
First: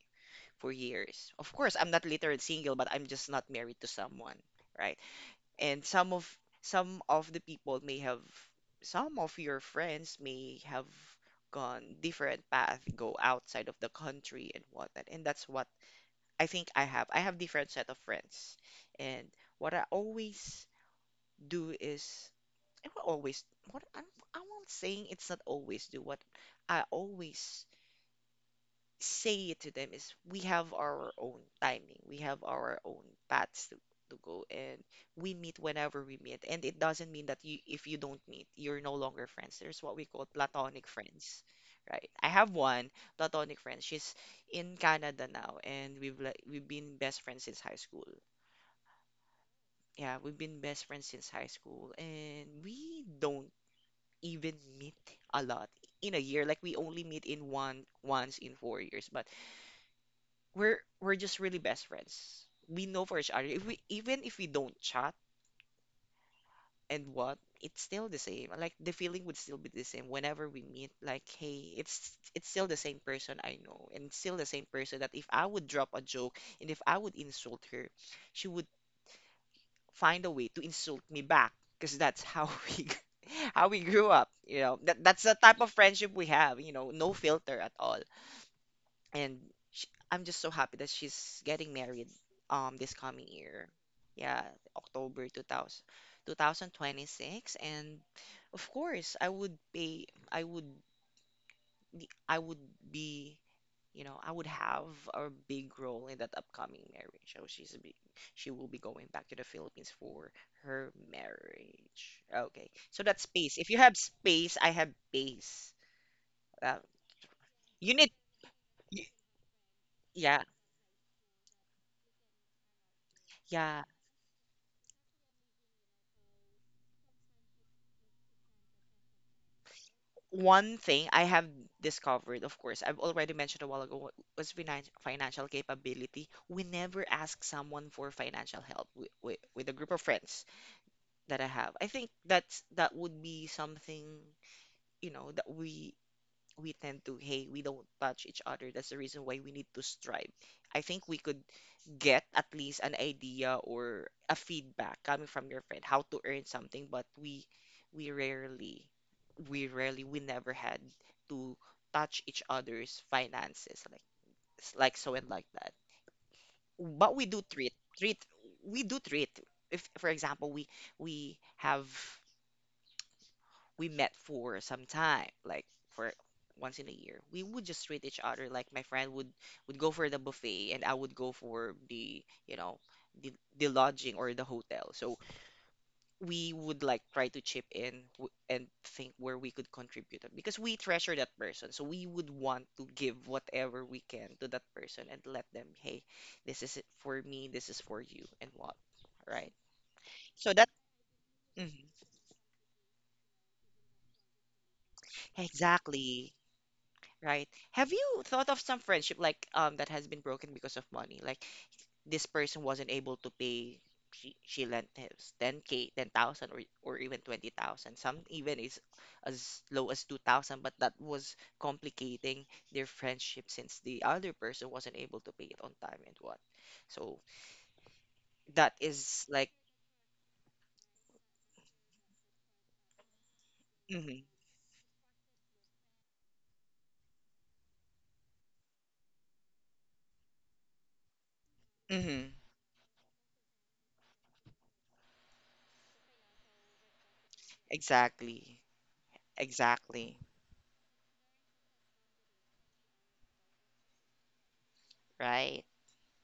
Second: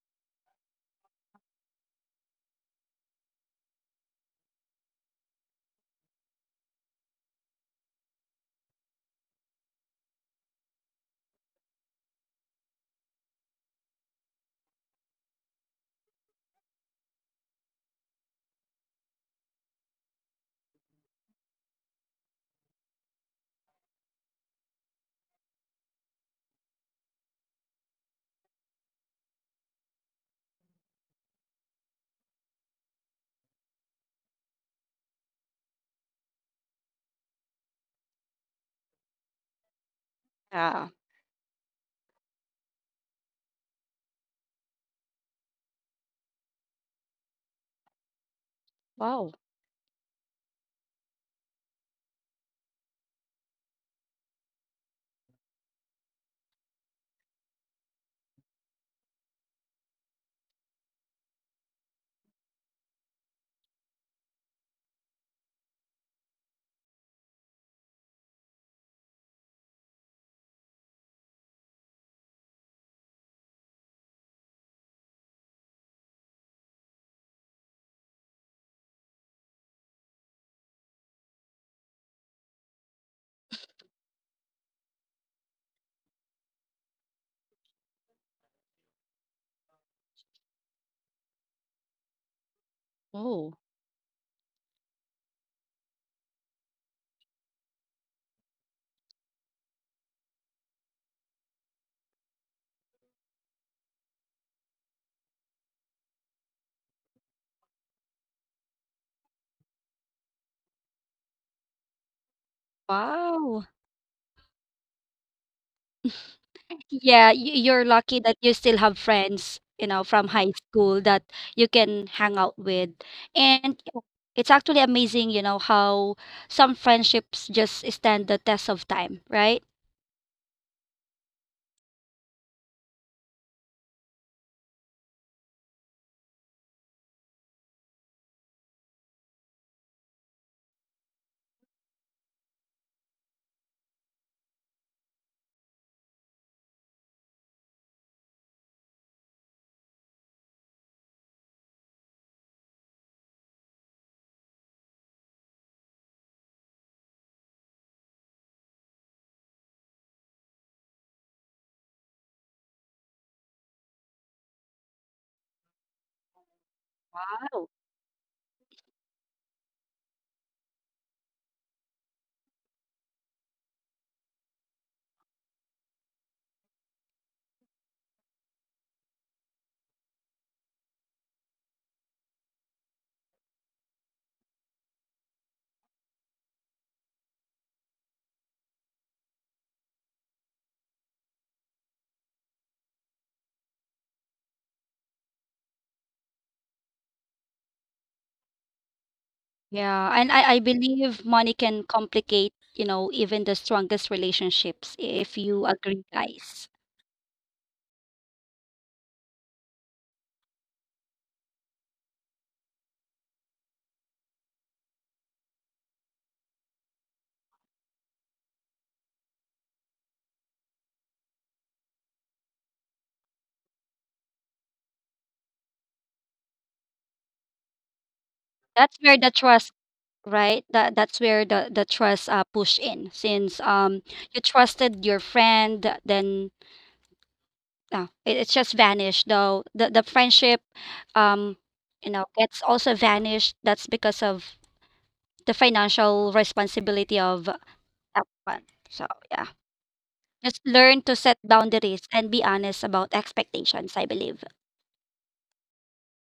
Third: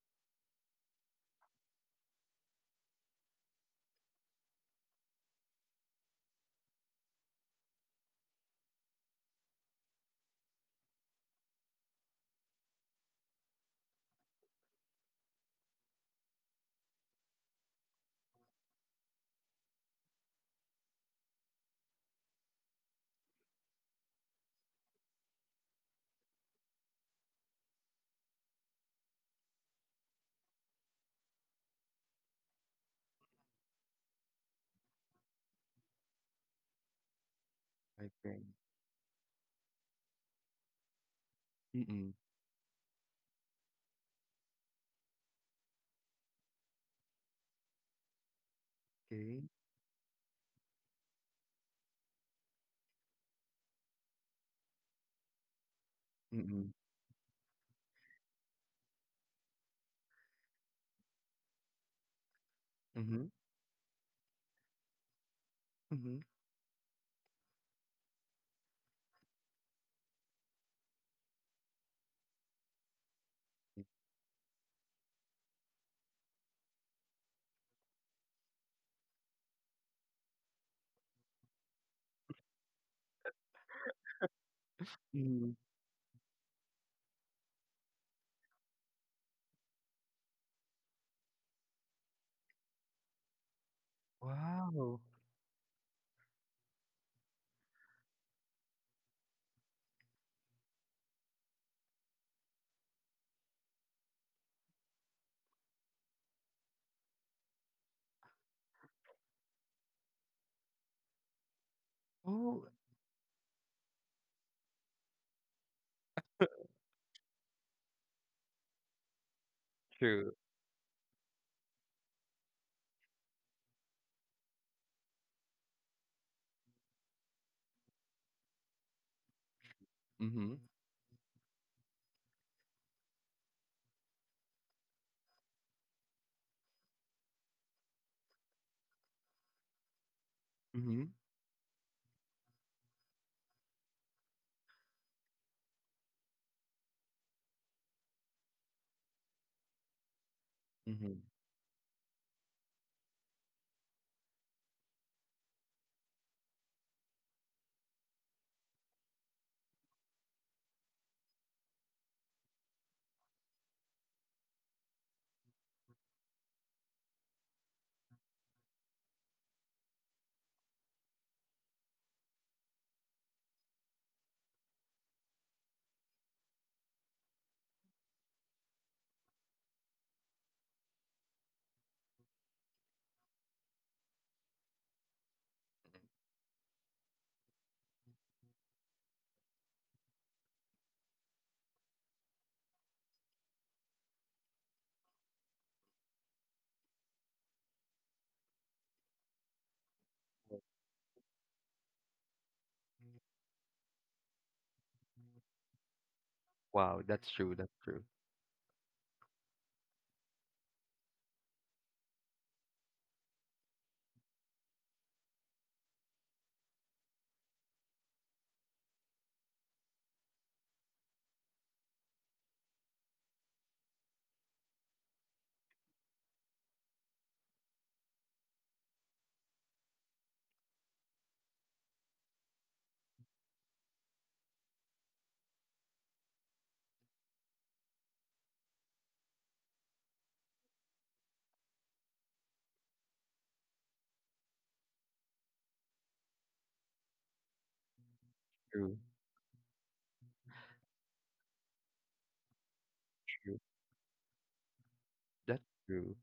S2: for years. Of course, I'm not literally single, but I'm just not married to someone, right? And some of the people may have some of your friends may have gone different path, go outside of the country and whatnot. And that's what, I think I have different set of friends. And what I always do is I will always what I'm, I won't saying it's not always do what I always say it to them is we have our own timing, we have our own paths to go, and we meet whenever we meet. And it doesn't mean that you, if you
S1: I
S2: don't
S1: agree.
S2: meet, you're no longer friends. There's what we call platonic
S3: Yeah.
S2: friends, right?
S1: Mm-mm.
S2: I have one platonic friend. She's in Canada now, and we've been best friends since high school.
S3: Wow.
S1: Okay.
S2: Yeah, we've been best friends since high school, and we don't even meet a lot in a year. Like
S1: Mm-mm.
S2: we only meet in one once in 4 years, but we're just really best friends. We know for
S1: Mm-hmm.
S2: each other. If we even if we don't chat
S1: Mm-hmm.
S2: and what, it's still the same. Like the feeling would still be the same whenever we meet. Like, hey, it's still the same person I know, and still the same person that if I would drop a joke and if I would insult her, she would find a way to insult me back. Because that's how we how we grew up. You know, that's the
S1: Mm-hmm.
S2: type of friendship we have. You know, no filter at all. And sh I'm just so happy that she's getting married this coming
S3: Oh,
S2: year. Yeah,
S1: Wow.
S2: October 2026, and of course I would pay I would I would be I would have a big role in that upcoming marriage. So she will be going back to the Philippines for her marriage.
S1: Oh,
S2: Okay. So that's space.
S3: wow.
S2: If you have space, I have base. Uh,
S3: Yeah, you're
S2: you need
S3: lucky that you still have
S2: y-
S3: friends, from
S1: true.
S2: yeah,
S3: high school that you can hang out with. And
S2: yeah.
S3: it's actually amazing, how some friendships just stand the test of time, right?
S1: Mm-hmm.
S2: One thing I have discovered, of course, I've already mentioned a while ago, was financial capability. We never ask someone for financial help with a group of friends
S1: Mm-hmm.
S2: that I have. I think that would be something, that we tend to. Hey, we don't touch each other. That's the reason why we need to strive. I think we
S1: Mm-hmm.
S2: could get at least an idea or a feedback coming from your friend how to earn something. But we rarely we never had to touch each other's finances, like so and like that. But we do
S3: Wow.
S2: treat. If for example we have we met for some time, like for once in a year, we would just treat each other. Like my friend would go for the buffet, and I would go for the the lodging or the hotel. So we would like try to chip in and think where we could contribute because we treasure that person. So we would want to give whatever we can to that person and let them, hey, this is it for me, this is for you, and what, right?
S3: Yeah, and
S2: So
S3: I
S2: that.
S3: believe money can
S2: Mhm.
S3: complicate, even the strongest relationships if you agree,
S2: Exactly.
S3: guys.
S1: Wow, that's
S2: Right.
S1: true. That's
S2: Have
S1: true.
S2: you thought of some friendship like that has been broken because of money? Like this person wasn't able to pay. She lent his 10k, 10,000, or even 20,000. Some even is as low as 2,000, but that was complicating their friendship since the other person wasn't able to pay it on time and what. So that
S3: That's where
S2: is
S3: the
S2: like
S3: trust, right? That's where the trust push in since
S2: mm-hmm,
S3: you trusted your friend, then it's just vanished though. The friendship um
S2: mm-hmm,
S3: gets also vanished. That's because of the financial responsibility of that
S2: exactly.
S3: one.
S1: True.
S3: So yeah.
S2: Exactly.
S3: Just learn to set boundaries and be honest about
S1: True.
S3: expectations, I believe.
S2: Right.
S1: That's true.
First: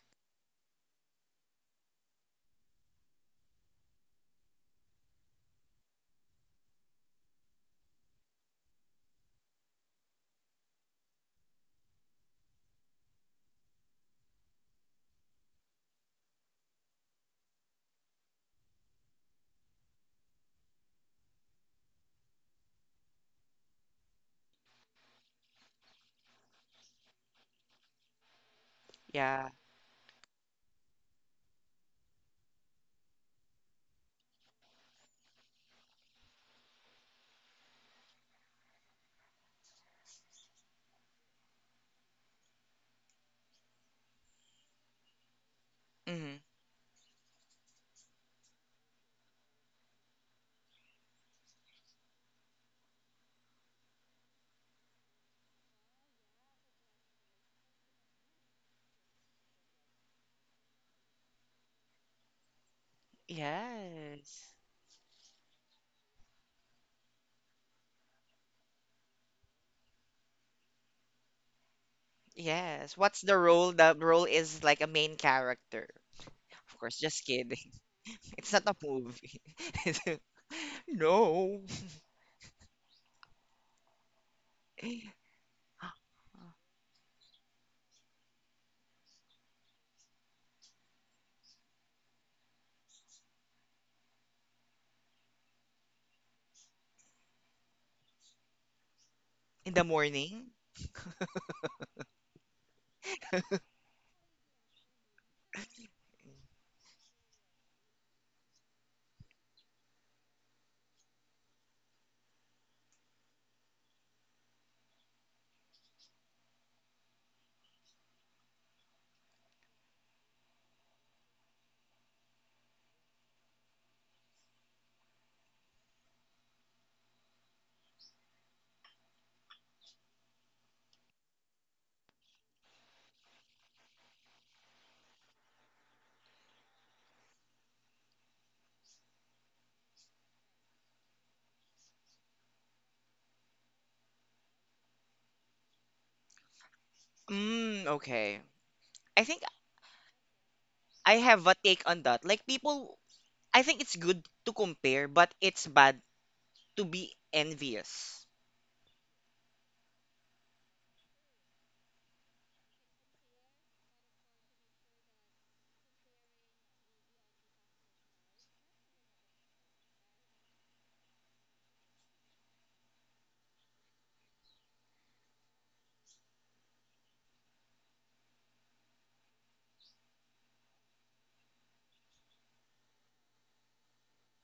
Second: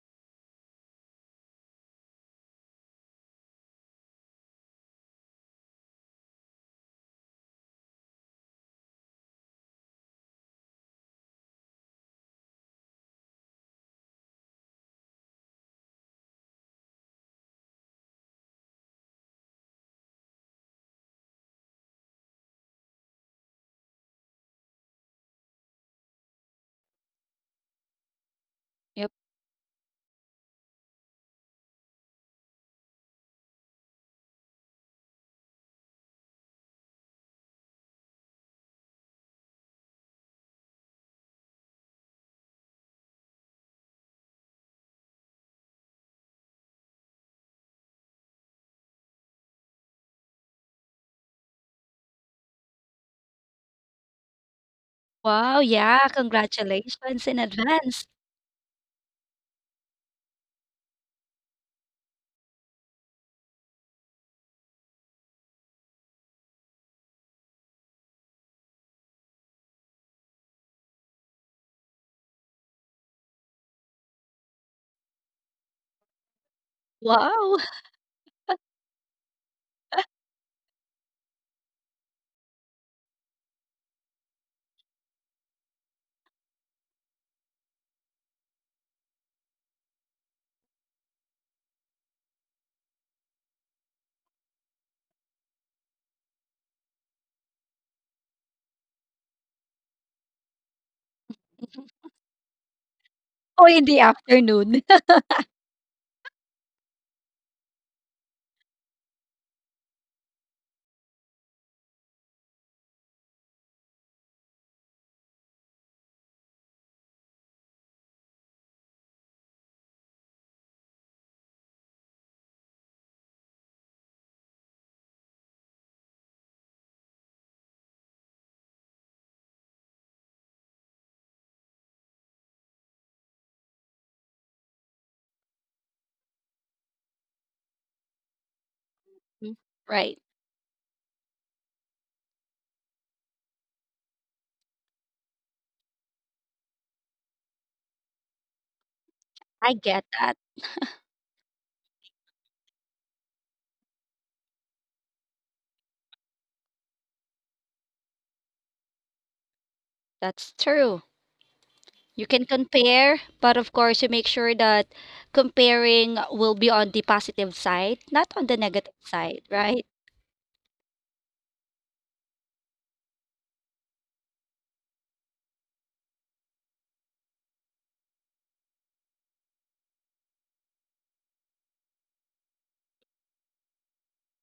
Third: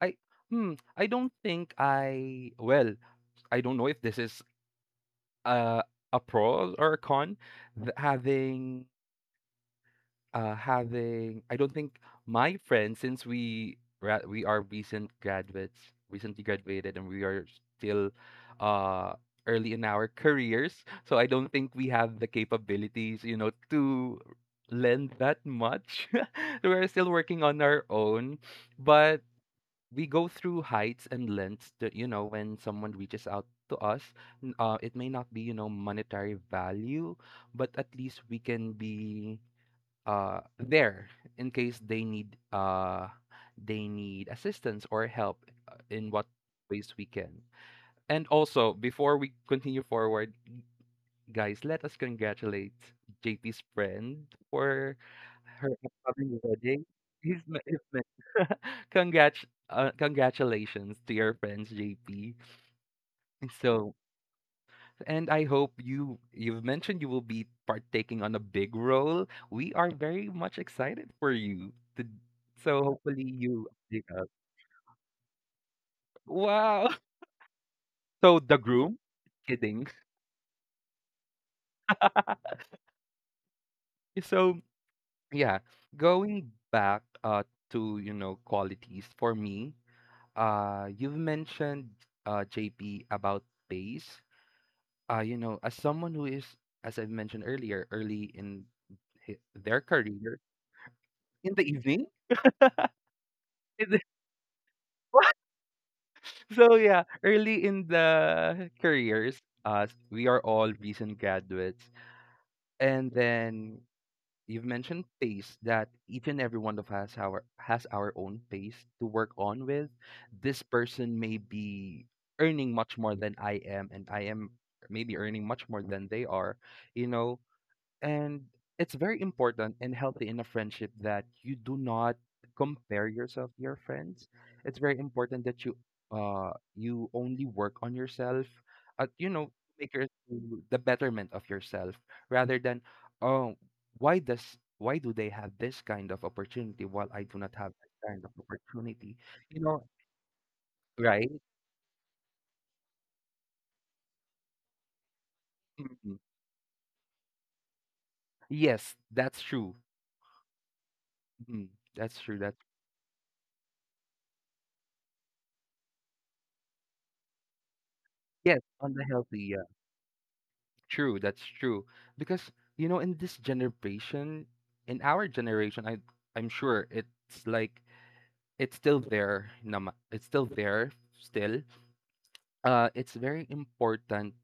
S1: I hmm. I don't think I well. I don't know if this is a a pro or a con. Th- Having having I don't think my friends, since we are recent graduates, recently graduated, and we are still uh early in our careers. So I don't think we have the capabilities, you know, to lend that much. We're still working on our own,
S3: Yep.
S1: but
S2: Yeah.
S1: we go through heights and lengths that, you know, when someone reaches out to us it may not be, you know, monetary value, but at least we can be there in case they need assistance or help in what
S2: Mm-hmm.
S1: ways we can. And also, before we continue forward, guys, let us congratulate JP's friend for
S3: Wow,
S1: her
S3: yeah,
S1: upcoming wedding.
S3: congratulations in
S1: He's, ma- he's
S3: advance.
S1: ma- Congrats, congratulations to your friends, JP. And so,
S2: Yes.
S1: and I hope you you've mentioned you will be partaking on a big role. We are very much excited for you. To, so
S2: Yes. What's
S1: hopefully
S2: the
S1: you
S2: role? The
S1: update
S2: role
S1: us.
S2: is like a main character. Of
S1: Wow.
S2: course, just
S3: Wow.
S2: kidding.
S1: So
S2: It's
S1: the
S2: not a
S1: groom,
S2: movie.
S1: kidding.
S2: No.
S1: So yeah, going back to, you know, qualities for me, you've mentioned JP about pace. Uh, you know, as someone who is, as I've mentioned earlier, early in
S2: In
S1: their
S2: the
S1: career
S2: morning?
S1: in the evening.
S3: Or in
S1: in the-
S3: the afternoon.
S1: What? So yeah, early in the careers, we are all recent graduates, and then you've mentioned pace that each and every one of us our has our own pace to work on with. This person may be earning much more than I am, and I am maybe earning much more than they are. You know, and it's very important and healthy in a friendship that you do not compare yourself to your friends. It's very important that you you only work on yourself at, you know,
S3: Mm,
S1: make your,
S3: right.
S1: the betterment of yourself, rather than oh, why does why do they have this kind of opportunity while I do not have
S2: Mm,
S1: that kind of
S2: okay.
S1: opportunity,
S2: I think
S1: you
S3: I
S1: know,
S3: get that.
S2: I
S1: right.
S2: have a take on that. Like people, I think it's good to compare, but it's bad
S1: Mhm.
S2: to be envious.
S1: Yes, that's true.
S3: That's true.
S1: Mhm. That's
S3: You
S1: true.
S3: can
S1: That's
S3: compare, but of course, you make sure that comparing will be on the positive side, not on the
S1: Yes, on
S3: negative
S1: the
S3: side,
S1: healthy.
S3: right?
S1: True, that's true. Because, you know, in this generation, in our generation, I I'm sure it's like it's still there. Nama, it's still there still, it's very important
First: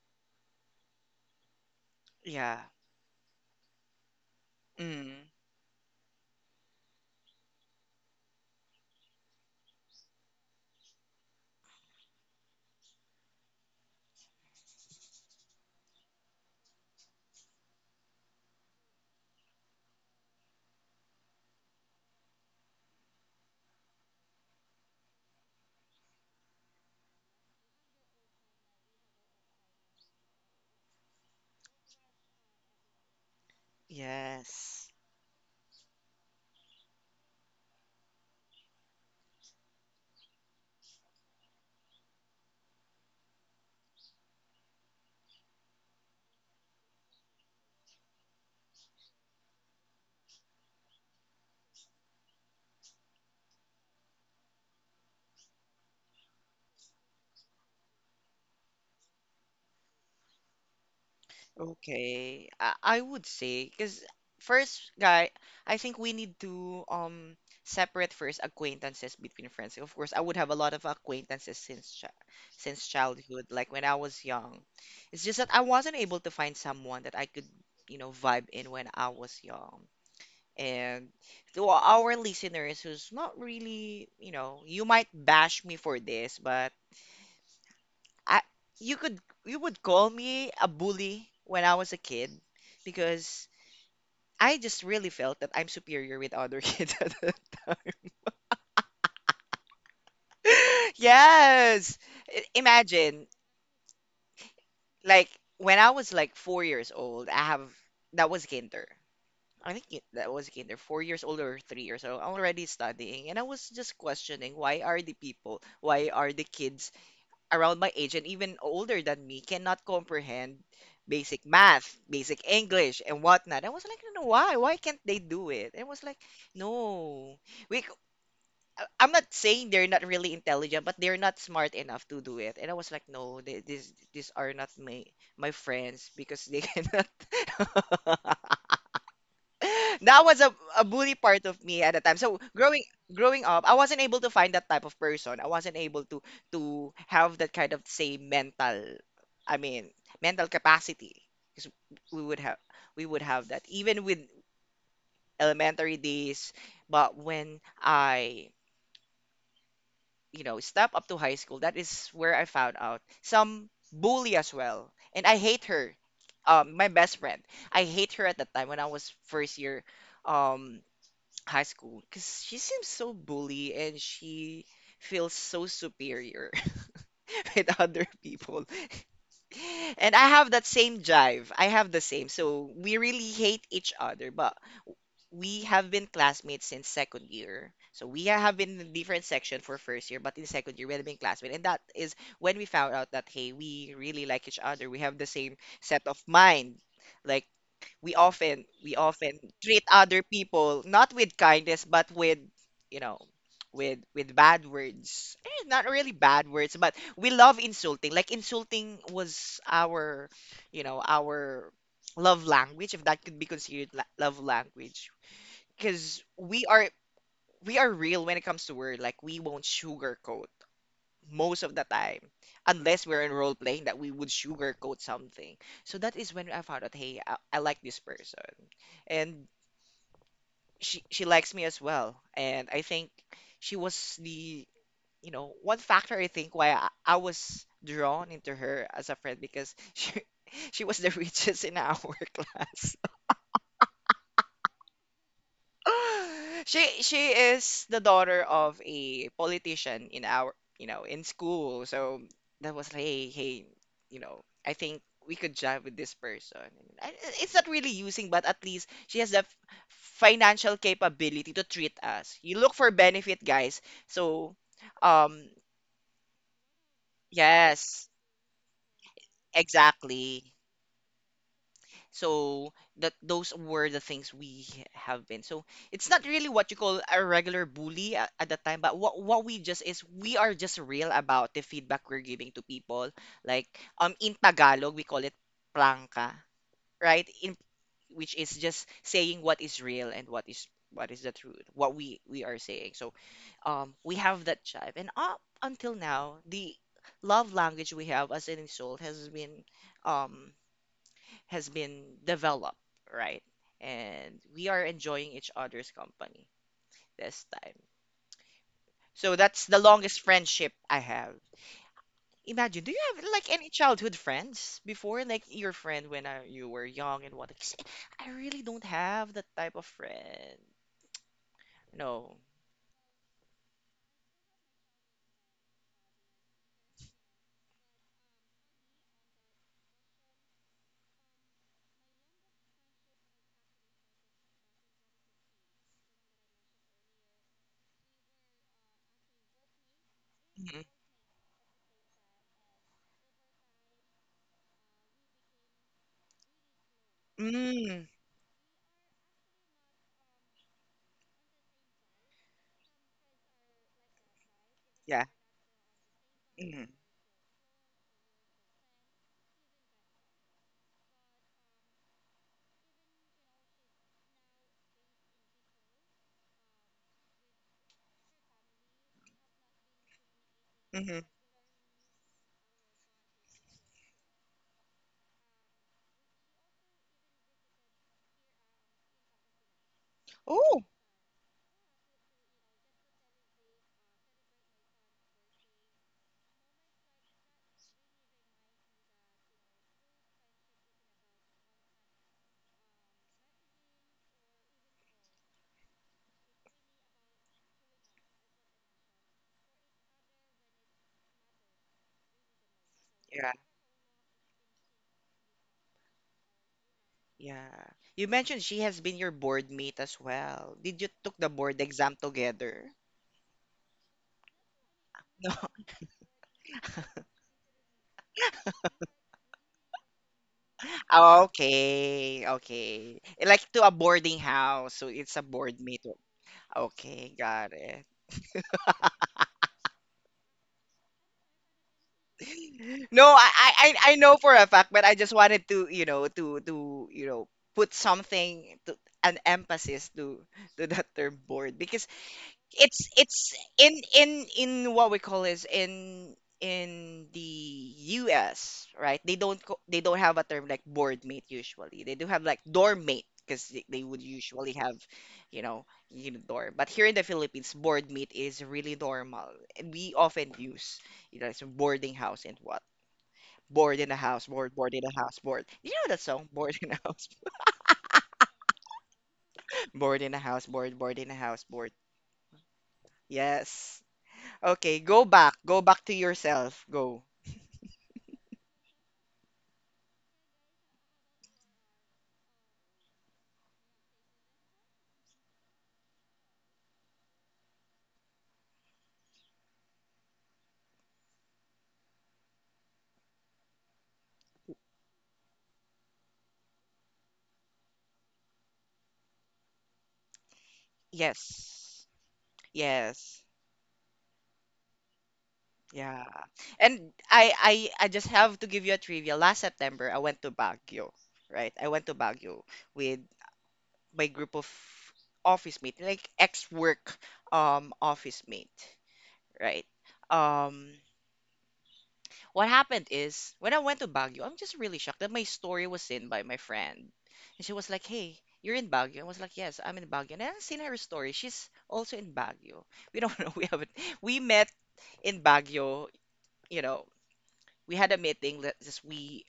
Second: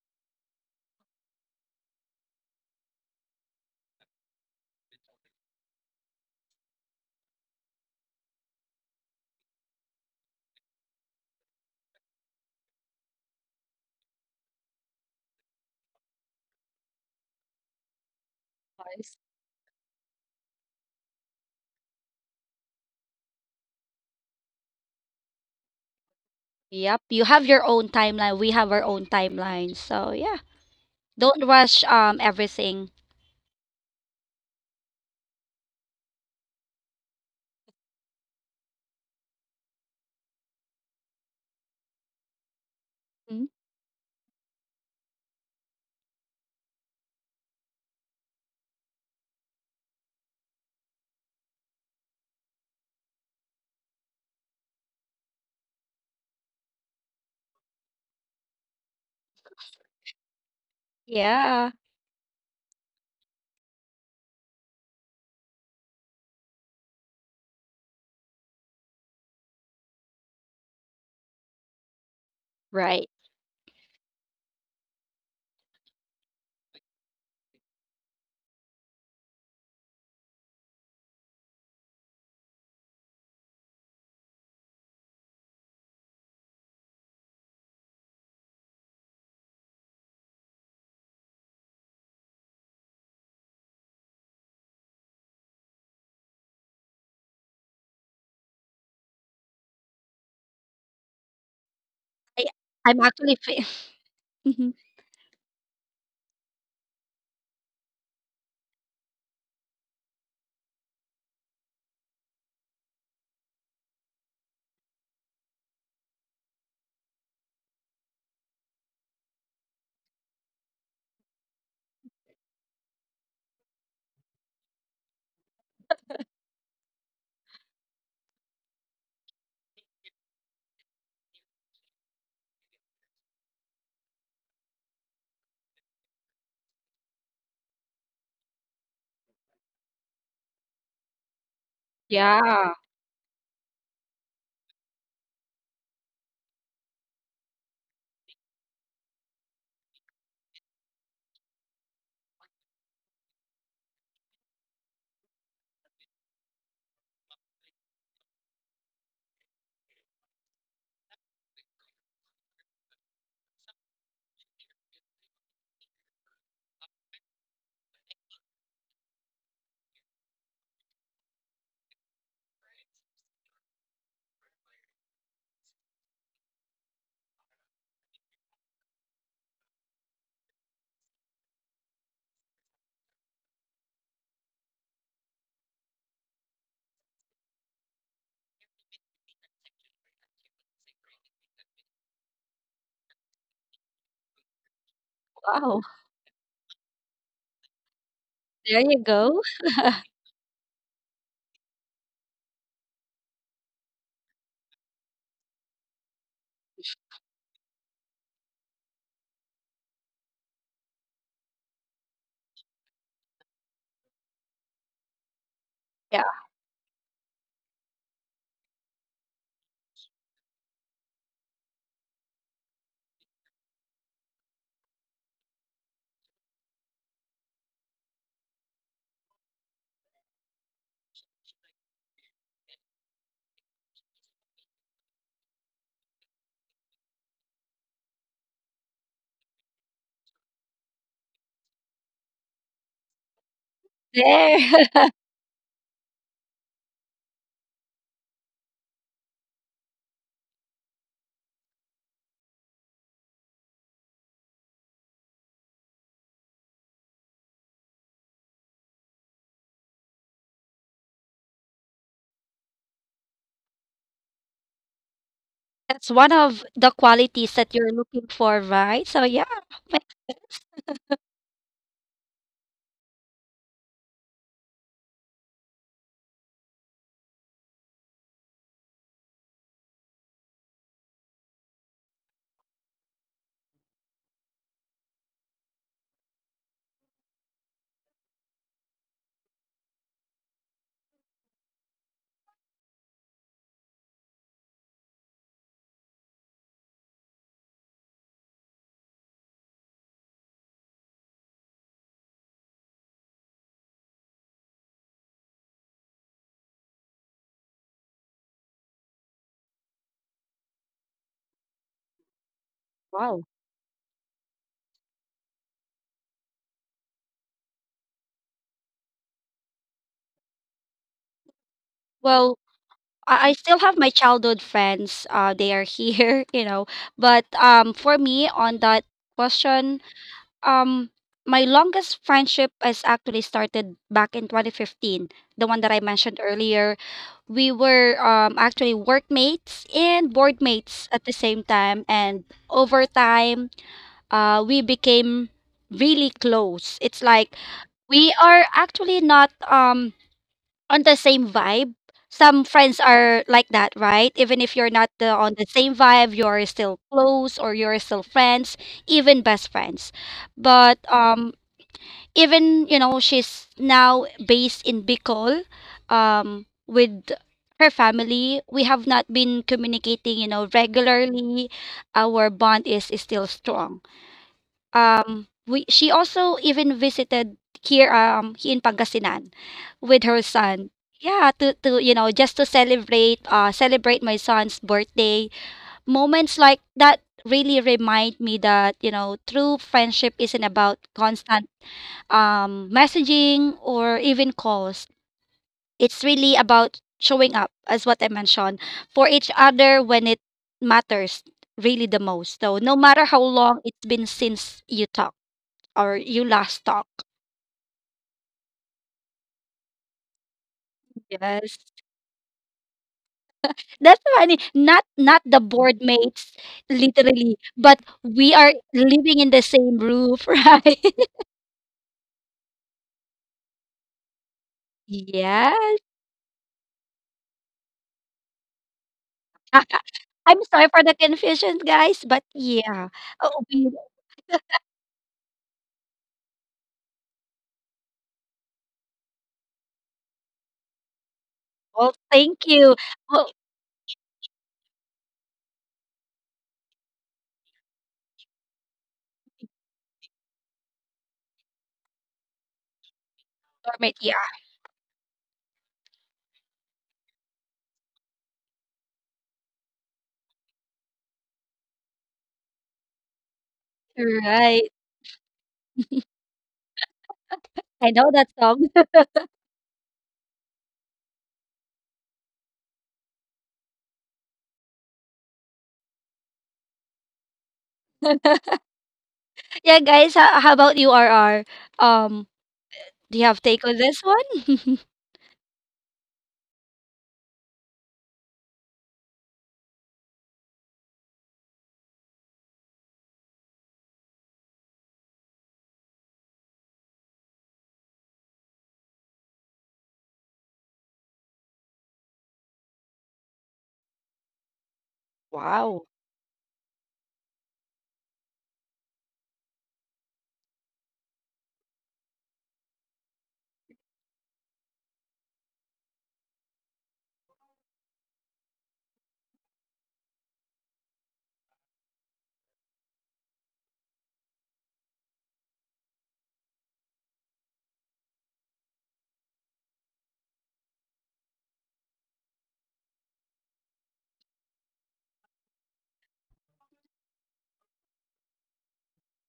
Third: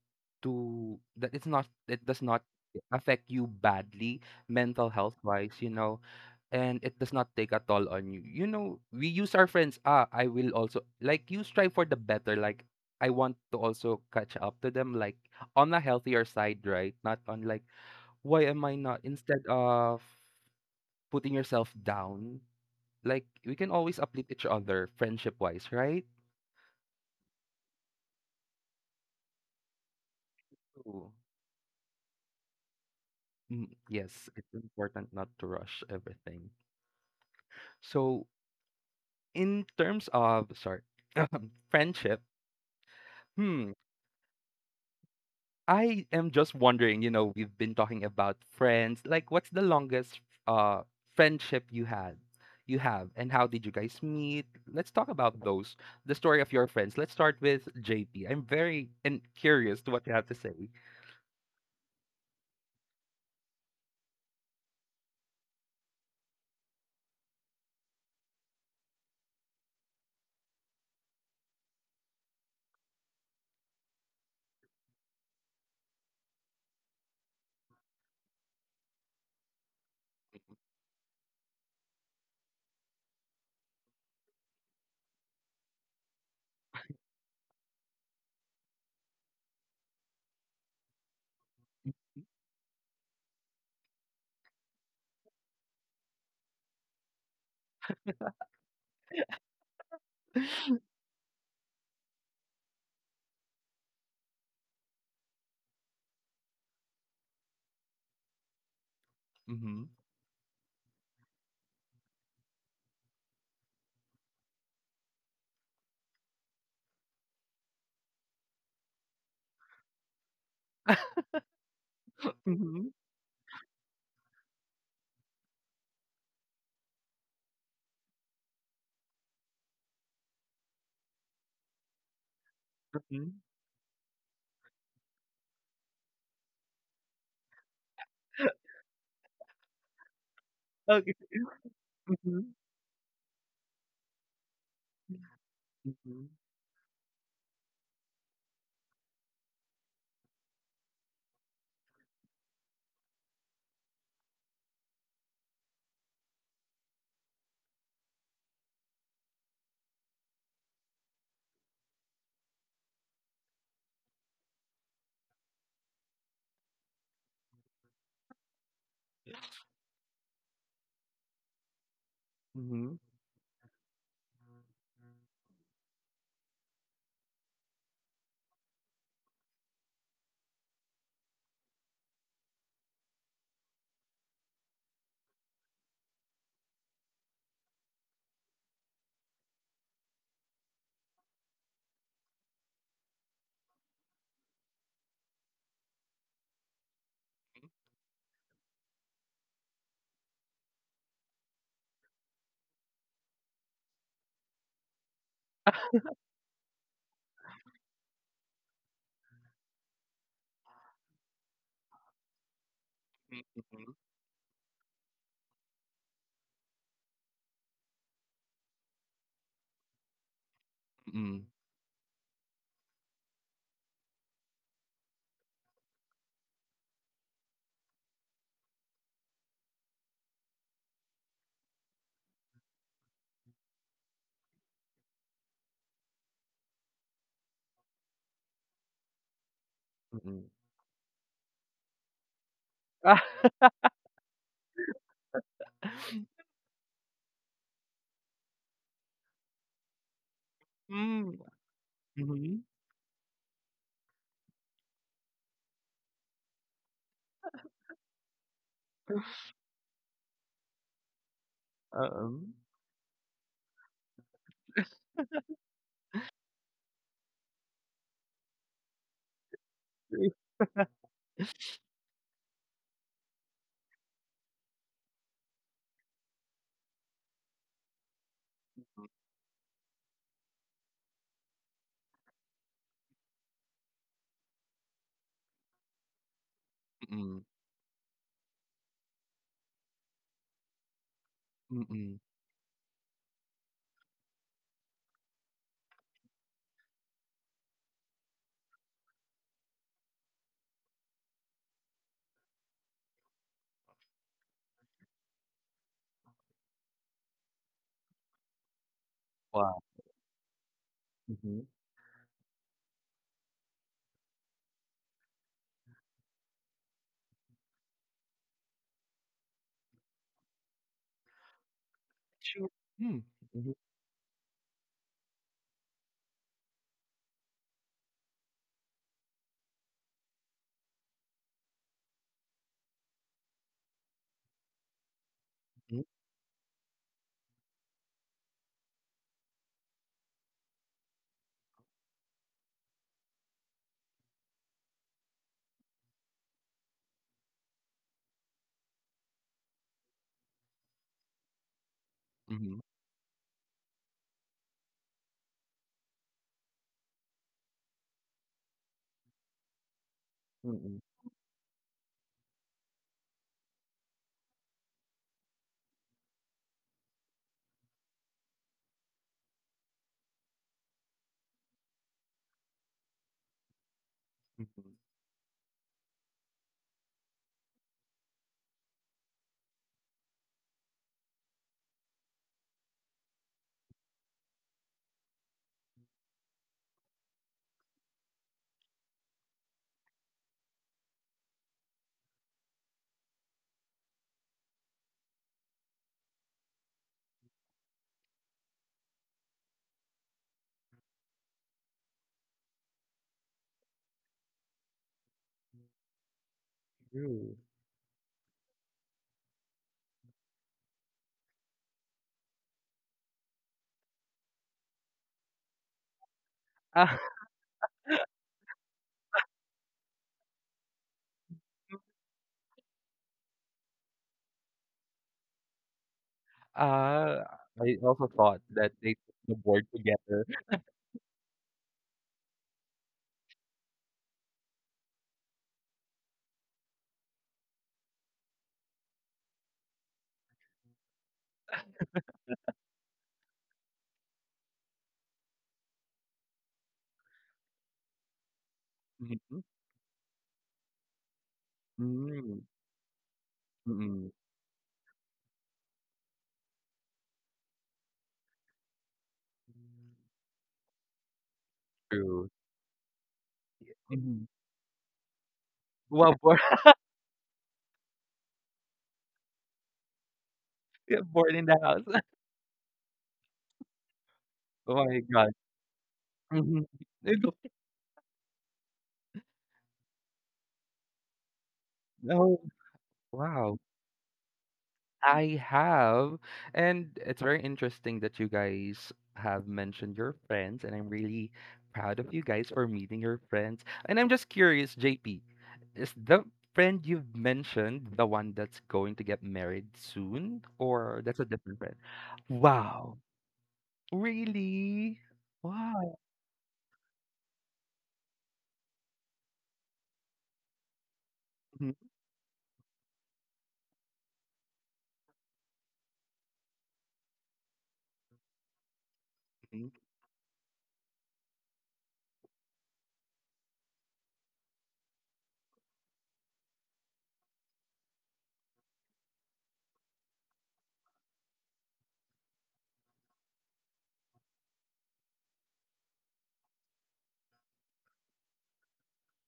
S1: to that it's not it does not
S2: Yeah.
S1: affect you badly mental health
S2: Mm.
S1: wise, you know, and it does not take a toll on you. You know, we use our friends. Ah, I will also like you strive for the better, like I want to also catch up to them, like on a healthier side, right? Not on like why am I not, instead of putting yourself down, like we can always uplift each other friendship wise, right?
S3: Yep. You have your own timeline. We have our own timeline. So yeah,
S1: True.
S3: don't rush everything.
S1: Mm, yes, it's
S2: Yes.
S1: important not to rush everything. So, in terms of, sorry, friendship,
S3: Mm,
S1: hmm, I am just wondering, you know, we've been talking about friends. Like, what's the longest uh friendship you had? You have, and how did you guys meet? Let's talk about those. The story of your friends. Let's start with JP. I'm very and curious to what you have to say.
S3: yeah.
S2: Okay, I would say because first, guy, I think we need to separate first acquaintances between friends. Of course, I would have a lot of acquaintances since chi since
S3: Right.
S2: childhood, like when I was young. It's just that I wasn't able to find someone that I could, vibe in when I was young. And to our listeners who's not really, you might bash me for this, but I you could you would call me a bully when I was a kid because I just really felt that I'm superior with other kids at that time. Yes.
S3: I, I'm
S2: Imagine
S3: actually.
S2: like when I was like 4 years old, I have that was kinder. I think
S1: Mm-hmm.
S2: that was kinder, 4 years old or 3 years old. I'm already studying, and I was just questioning why are the kids around my age and even older than me cannot comprehend basic math, basic
S1: Mm-hmm.
S2: English, and whatnot. I was like, no, why? Why can't they do it? And it was like, no, we. c- I'm not saying they're not really intelligent, but they're not smart enough to do it. And I was like,
S1: Mm-hmm.
S2: no, they, these are not my friends because they cannot. That was a bully
S1: Okay.
S2: part of me at the time. So
S1: Mm-hmm.
S3: Yeah.
S2: growing up, I wasn't able to find that type of person. I wasn't able to
S1: Mm-hmm.
S2: to have that kind of say mental, I mean, mental capacity. 'Cause we would have we would have that even with elementary days. But when I step up to high school, that is where I found out some bully as well, and I hate her. My best friend. I hate her at that time when I was first year um high school because she seems
S1: Mm-hmm.
S2: so bully and she feels so superior with other people. And I have that same drive. I have the same. So we really hate each other, but we have been classmates since second year. So we have been in different section for first year, but in second year we have been classmates. And that is when we found out that hey, we really like each other. We have the same
S3: Wow.
S2: set of mind. Like we often
S3: There
S2: we
S3: you
S2: often
S3: go. Yeah.
S2: treat other people not with kindness, but with you know with bad words eh, not really bad words, but we love insulting. Like insulting was our you know our love language, if that could be considered
S1: Mm-hmm.
S2: love language, because we are real when it comes to word. Like we won't sugarcoat most of the time, unless we're in role playing that we would sugarcoat something. So that is when I found out, hey, I like this person, and she likes me as well. And I think she was the one factor, I think, why I was drawn into her as a friend, because she
S1: Mm-hmm.
S2: she was the richest in our class.
S1: Ah.
S3: There.
S2: She is the daughter of a politician in our, in
S1: Hmm,
S2: school. So
S1: mhm.
S2: that was like, hey, hey, I think we could jive with this person. It's not really using, but at least she has the financial capability to treat us.
S1: Oo.
S2: You look for benefit, guys. So, um,
S3: That's one of the qualities that you're
S2: yes,
S3: looking for, right? So yeah. ma-
S2: exactly. So that those were the things we have been. So it's not really what you call a regular bully at that time, but what we just is we are just real about the feedback we're giving to people. Like in Tagalog we call it plangka, right?
S1: Mm,
S2: In which is just saying what is real, and what is the truth, what
S1: mm.
S2: we are saying. So we have that jive, and up until now the love language we have as an insult um has been developed, right? And we are enjoying each other's company this time. So that's the
S1: Wow,
S2: longest friendship I have.
S1: mhm.
S2: Imagine, do you have
S3: Wow.
S2: like any childhood friends before, like your friend when you were young and what? 'Cause I really don't have that type of friend. No.
S3: Well,
S1: True. Hmm,
S3: I
S1: mhm,
S3: still have my childhood friends. They are here, you know. But for me on that question, um, my longest friendship is actually started back in 2015. The one that I
S1: mhm,
S3: mentioned earlier, we were actually workmates and
S2: Mm-hmm.
S3: boardmates at the same time, and over time we became really close. It's like
S2: Mm,
S3: we are actually not on the same vibe. Some
S1: mhm,
S3: friends are like that, right? Even if you're not
S2: yeah.
S3: on the same vibe, you're
S2: Mm-hmm.
S3: still close or you're still friends, even best friends. But
S1: mm,
S3: even she's now based in Bicol, with her family. We have not been communicating,
S2: Mm-hmm.
S3: regularly. Our bond is still strong.
S1: mhm.
S3: We She also even visited here in Pangasinan with her
S2: Oh,
S3: son. Yeah, to just to celebrate my son's birthday. Moments like that really remind me that true friendship isn't about constant messaging or even calls. It's really about showing up, as what I mentioned, for each other when it matters really the most. So no matter how
S2: yeah.
S3: long it's been since you talk or you last talk.
S1: True.
S2: Yeah. You mentioned she has been your board mate as well. Did you took the board
S3: Yes.
S2: exam together?
S3: That's funny. Not
S2: No.
S3: the board mates
S1: Ah,
S3: literally, but we are living in the same roof, right?
S2: Ah, okay, okay. Like to a boarding house, so it's a board
S3: Yes.
S2: meet. Okay,
S1: ah,
S2: got
S1: I
S2: it.
S1: also thought that they put the board together.
S3: I'm sorry for the confusion, guys, but yeah.
S2: No, I,
S3: Oh,
S2: I I I know for a fact, but I just wanted to put something to an emphasis to that term board, because
S3: well, thank you.
S2: it's
S3: Oh,
S2: it's in what we call is in the US, right? They don't
S1: Mhm.
S2: they don't have a term like board mate usually. They do have like
S1: Mm,
S2: dorm mate, because they would
S3: dormant,
S1: mm.
S3: yeah.
S2: usually have, you know, dorm. But here in the Philippines, board mate is really normal. And we often use, it's a boarding house
S1: True.
S2: and what. Board in a house,
S1: Mhm.
S2: board, board
S3: Right.
S2: in a house, board. You know that
S1: Well,
S2: song?
S1: born
S2: Board in a house,
S3: I know that song.
S2: board in a house, board, board in a
S1: born
S2: house,
S1: in the
S2: board.
S1: house.
S2: Yes. Okay,
S1: Oh
S2: go
S1: my
S2: back.
S1: god.
S2: Go back to yourself.
S1: Mhm.
S2: Go.
S1: It looked
S3: Yeah, guys, how about you, R? R? Um,
S1: oh,
S3: do you have
S1: wow.
S3: take on this one?
S1: I have, and it's very interesting that you guys have mentioned your friends, and I'm really proud of you guys for meeting your friends. And I'm just curious, JP, is the friend you've mentioned the one that's going to get married soon, or that's a different friend?
S2: Yes.
S1: Wow,
S2: Yes.
S1: really?
S3: Wow.
S1: Wow.
S2: Yeah. And I just have to give you a trivia. Last September, I went to Baguio, right? I
S1: Mhm,
S2: went to Baguio with my group of office mate, like ex-work office mate, right?
S1: mhm,
S2: Um what happened is when I went to Baguio, I'm just really shocked that my story was seen by my friend. And she was like, hey, you're in Baguio. I was like, yes, I'm in Baguio. And I haven't seen her story. She's also in Baguio. We don't know. We haven't. We met in Baguio. You know, we had a meeting that just we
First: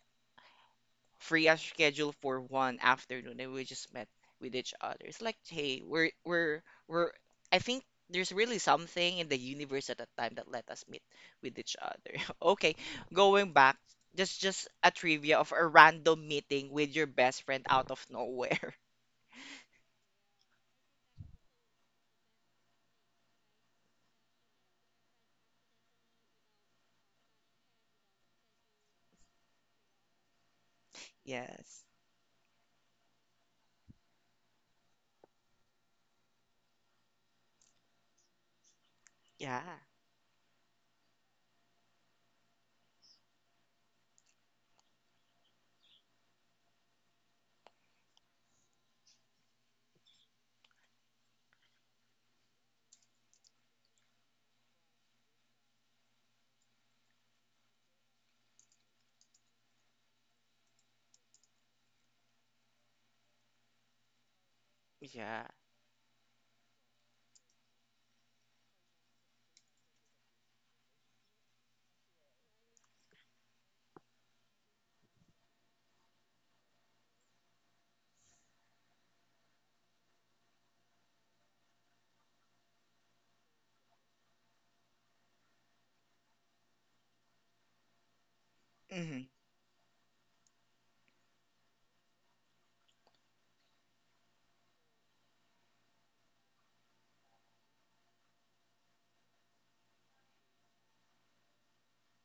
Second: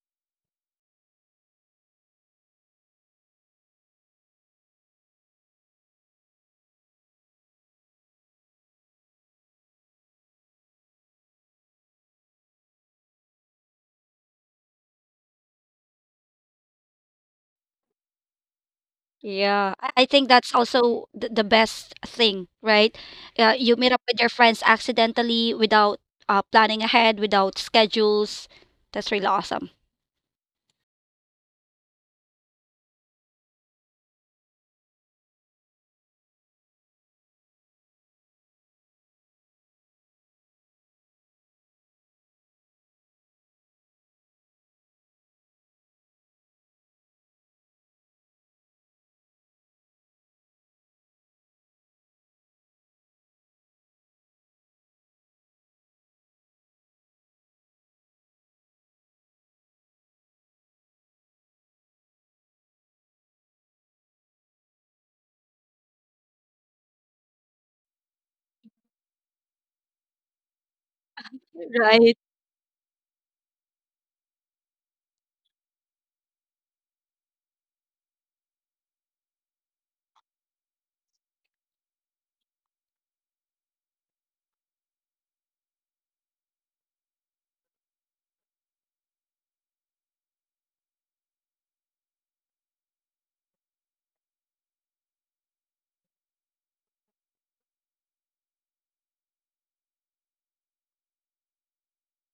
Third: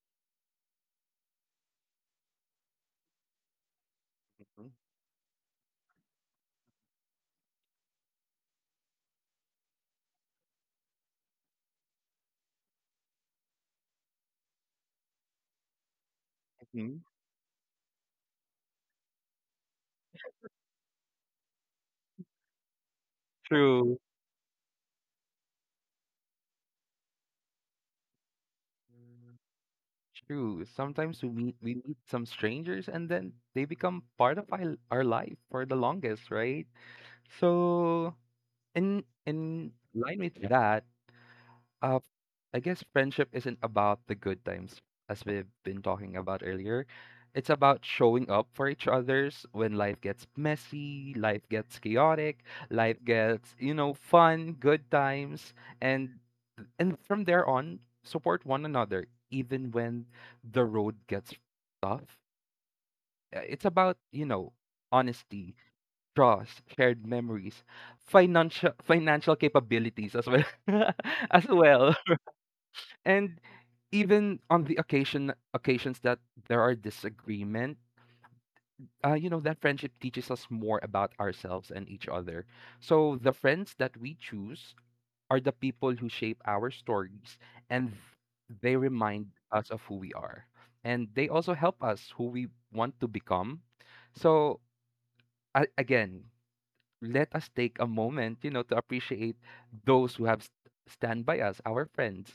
S2: free as schedule for one afternoon, and we just met with
S1: mhm,
S2: each other. It's like, hey, we're I think there's really something in the universe at that time that let us meet with each other. Okay, going back, just a trivia of a random meeting
S1: mhm.
S2: with your best friend out of nowhere.
S3: Yeah, I think that's also the best thing, right? You meet
S1: True.
S3: up with your friends accidentally without planning ahead, without schedules. That's really awesome.
S1: True. Sometimes we
S2: Yes.
S1: meet some strangers, and then they become part of our life for the longest, right? So in
S2: Yeah.
S1: line with that, uh, I guess friendship isn't about the good times, as we've been talking about earlier. It's about showing up for each other's when life gets messy, life gets chaotic, life gets, you know, fun, good times, and and from there on, support one another even when the road gets tough. It's about, you know,
S2: Yeah.
S1: honesty, trust, shared memories, financial capabilities as well as well.
S3: Right.
S1: And even on the occasions that there are disagreement, you know, that friendship teaches us more about ourselves and each other. So the friends that we choose are the people who shape our stories, and they remind
S2: Mhm.
S1: us of who we are. And they also help us who we want to become. So, again, let us take a moment, you know, to appreciate those who have stand by us, our friends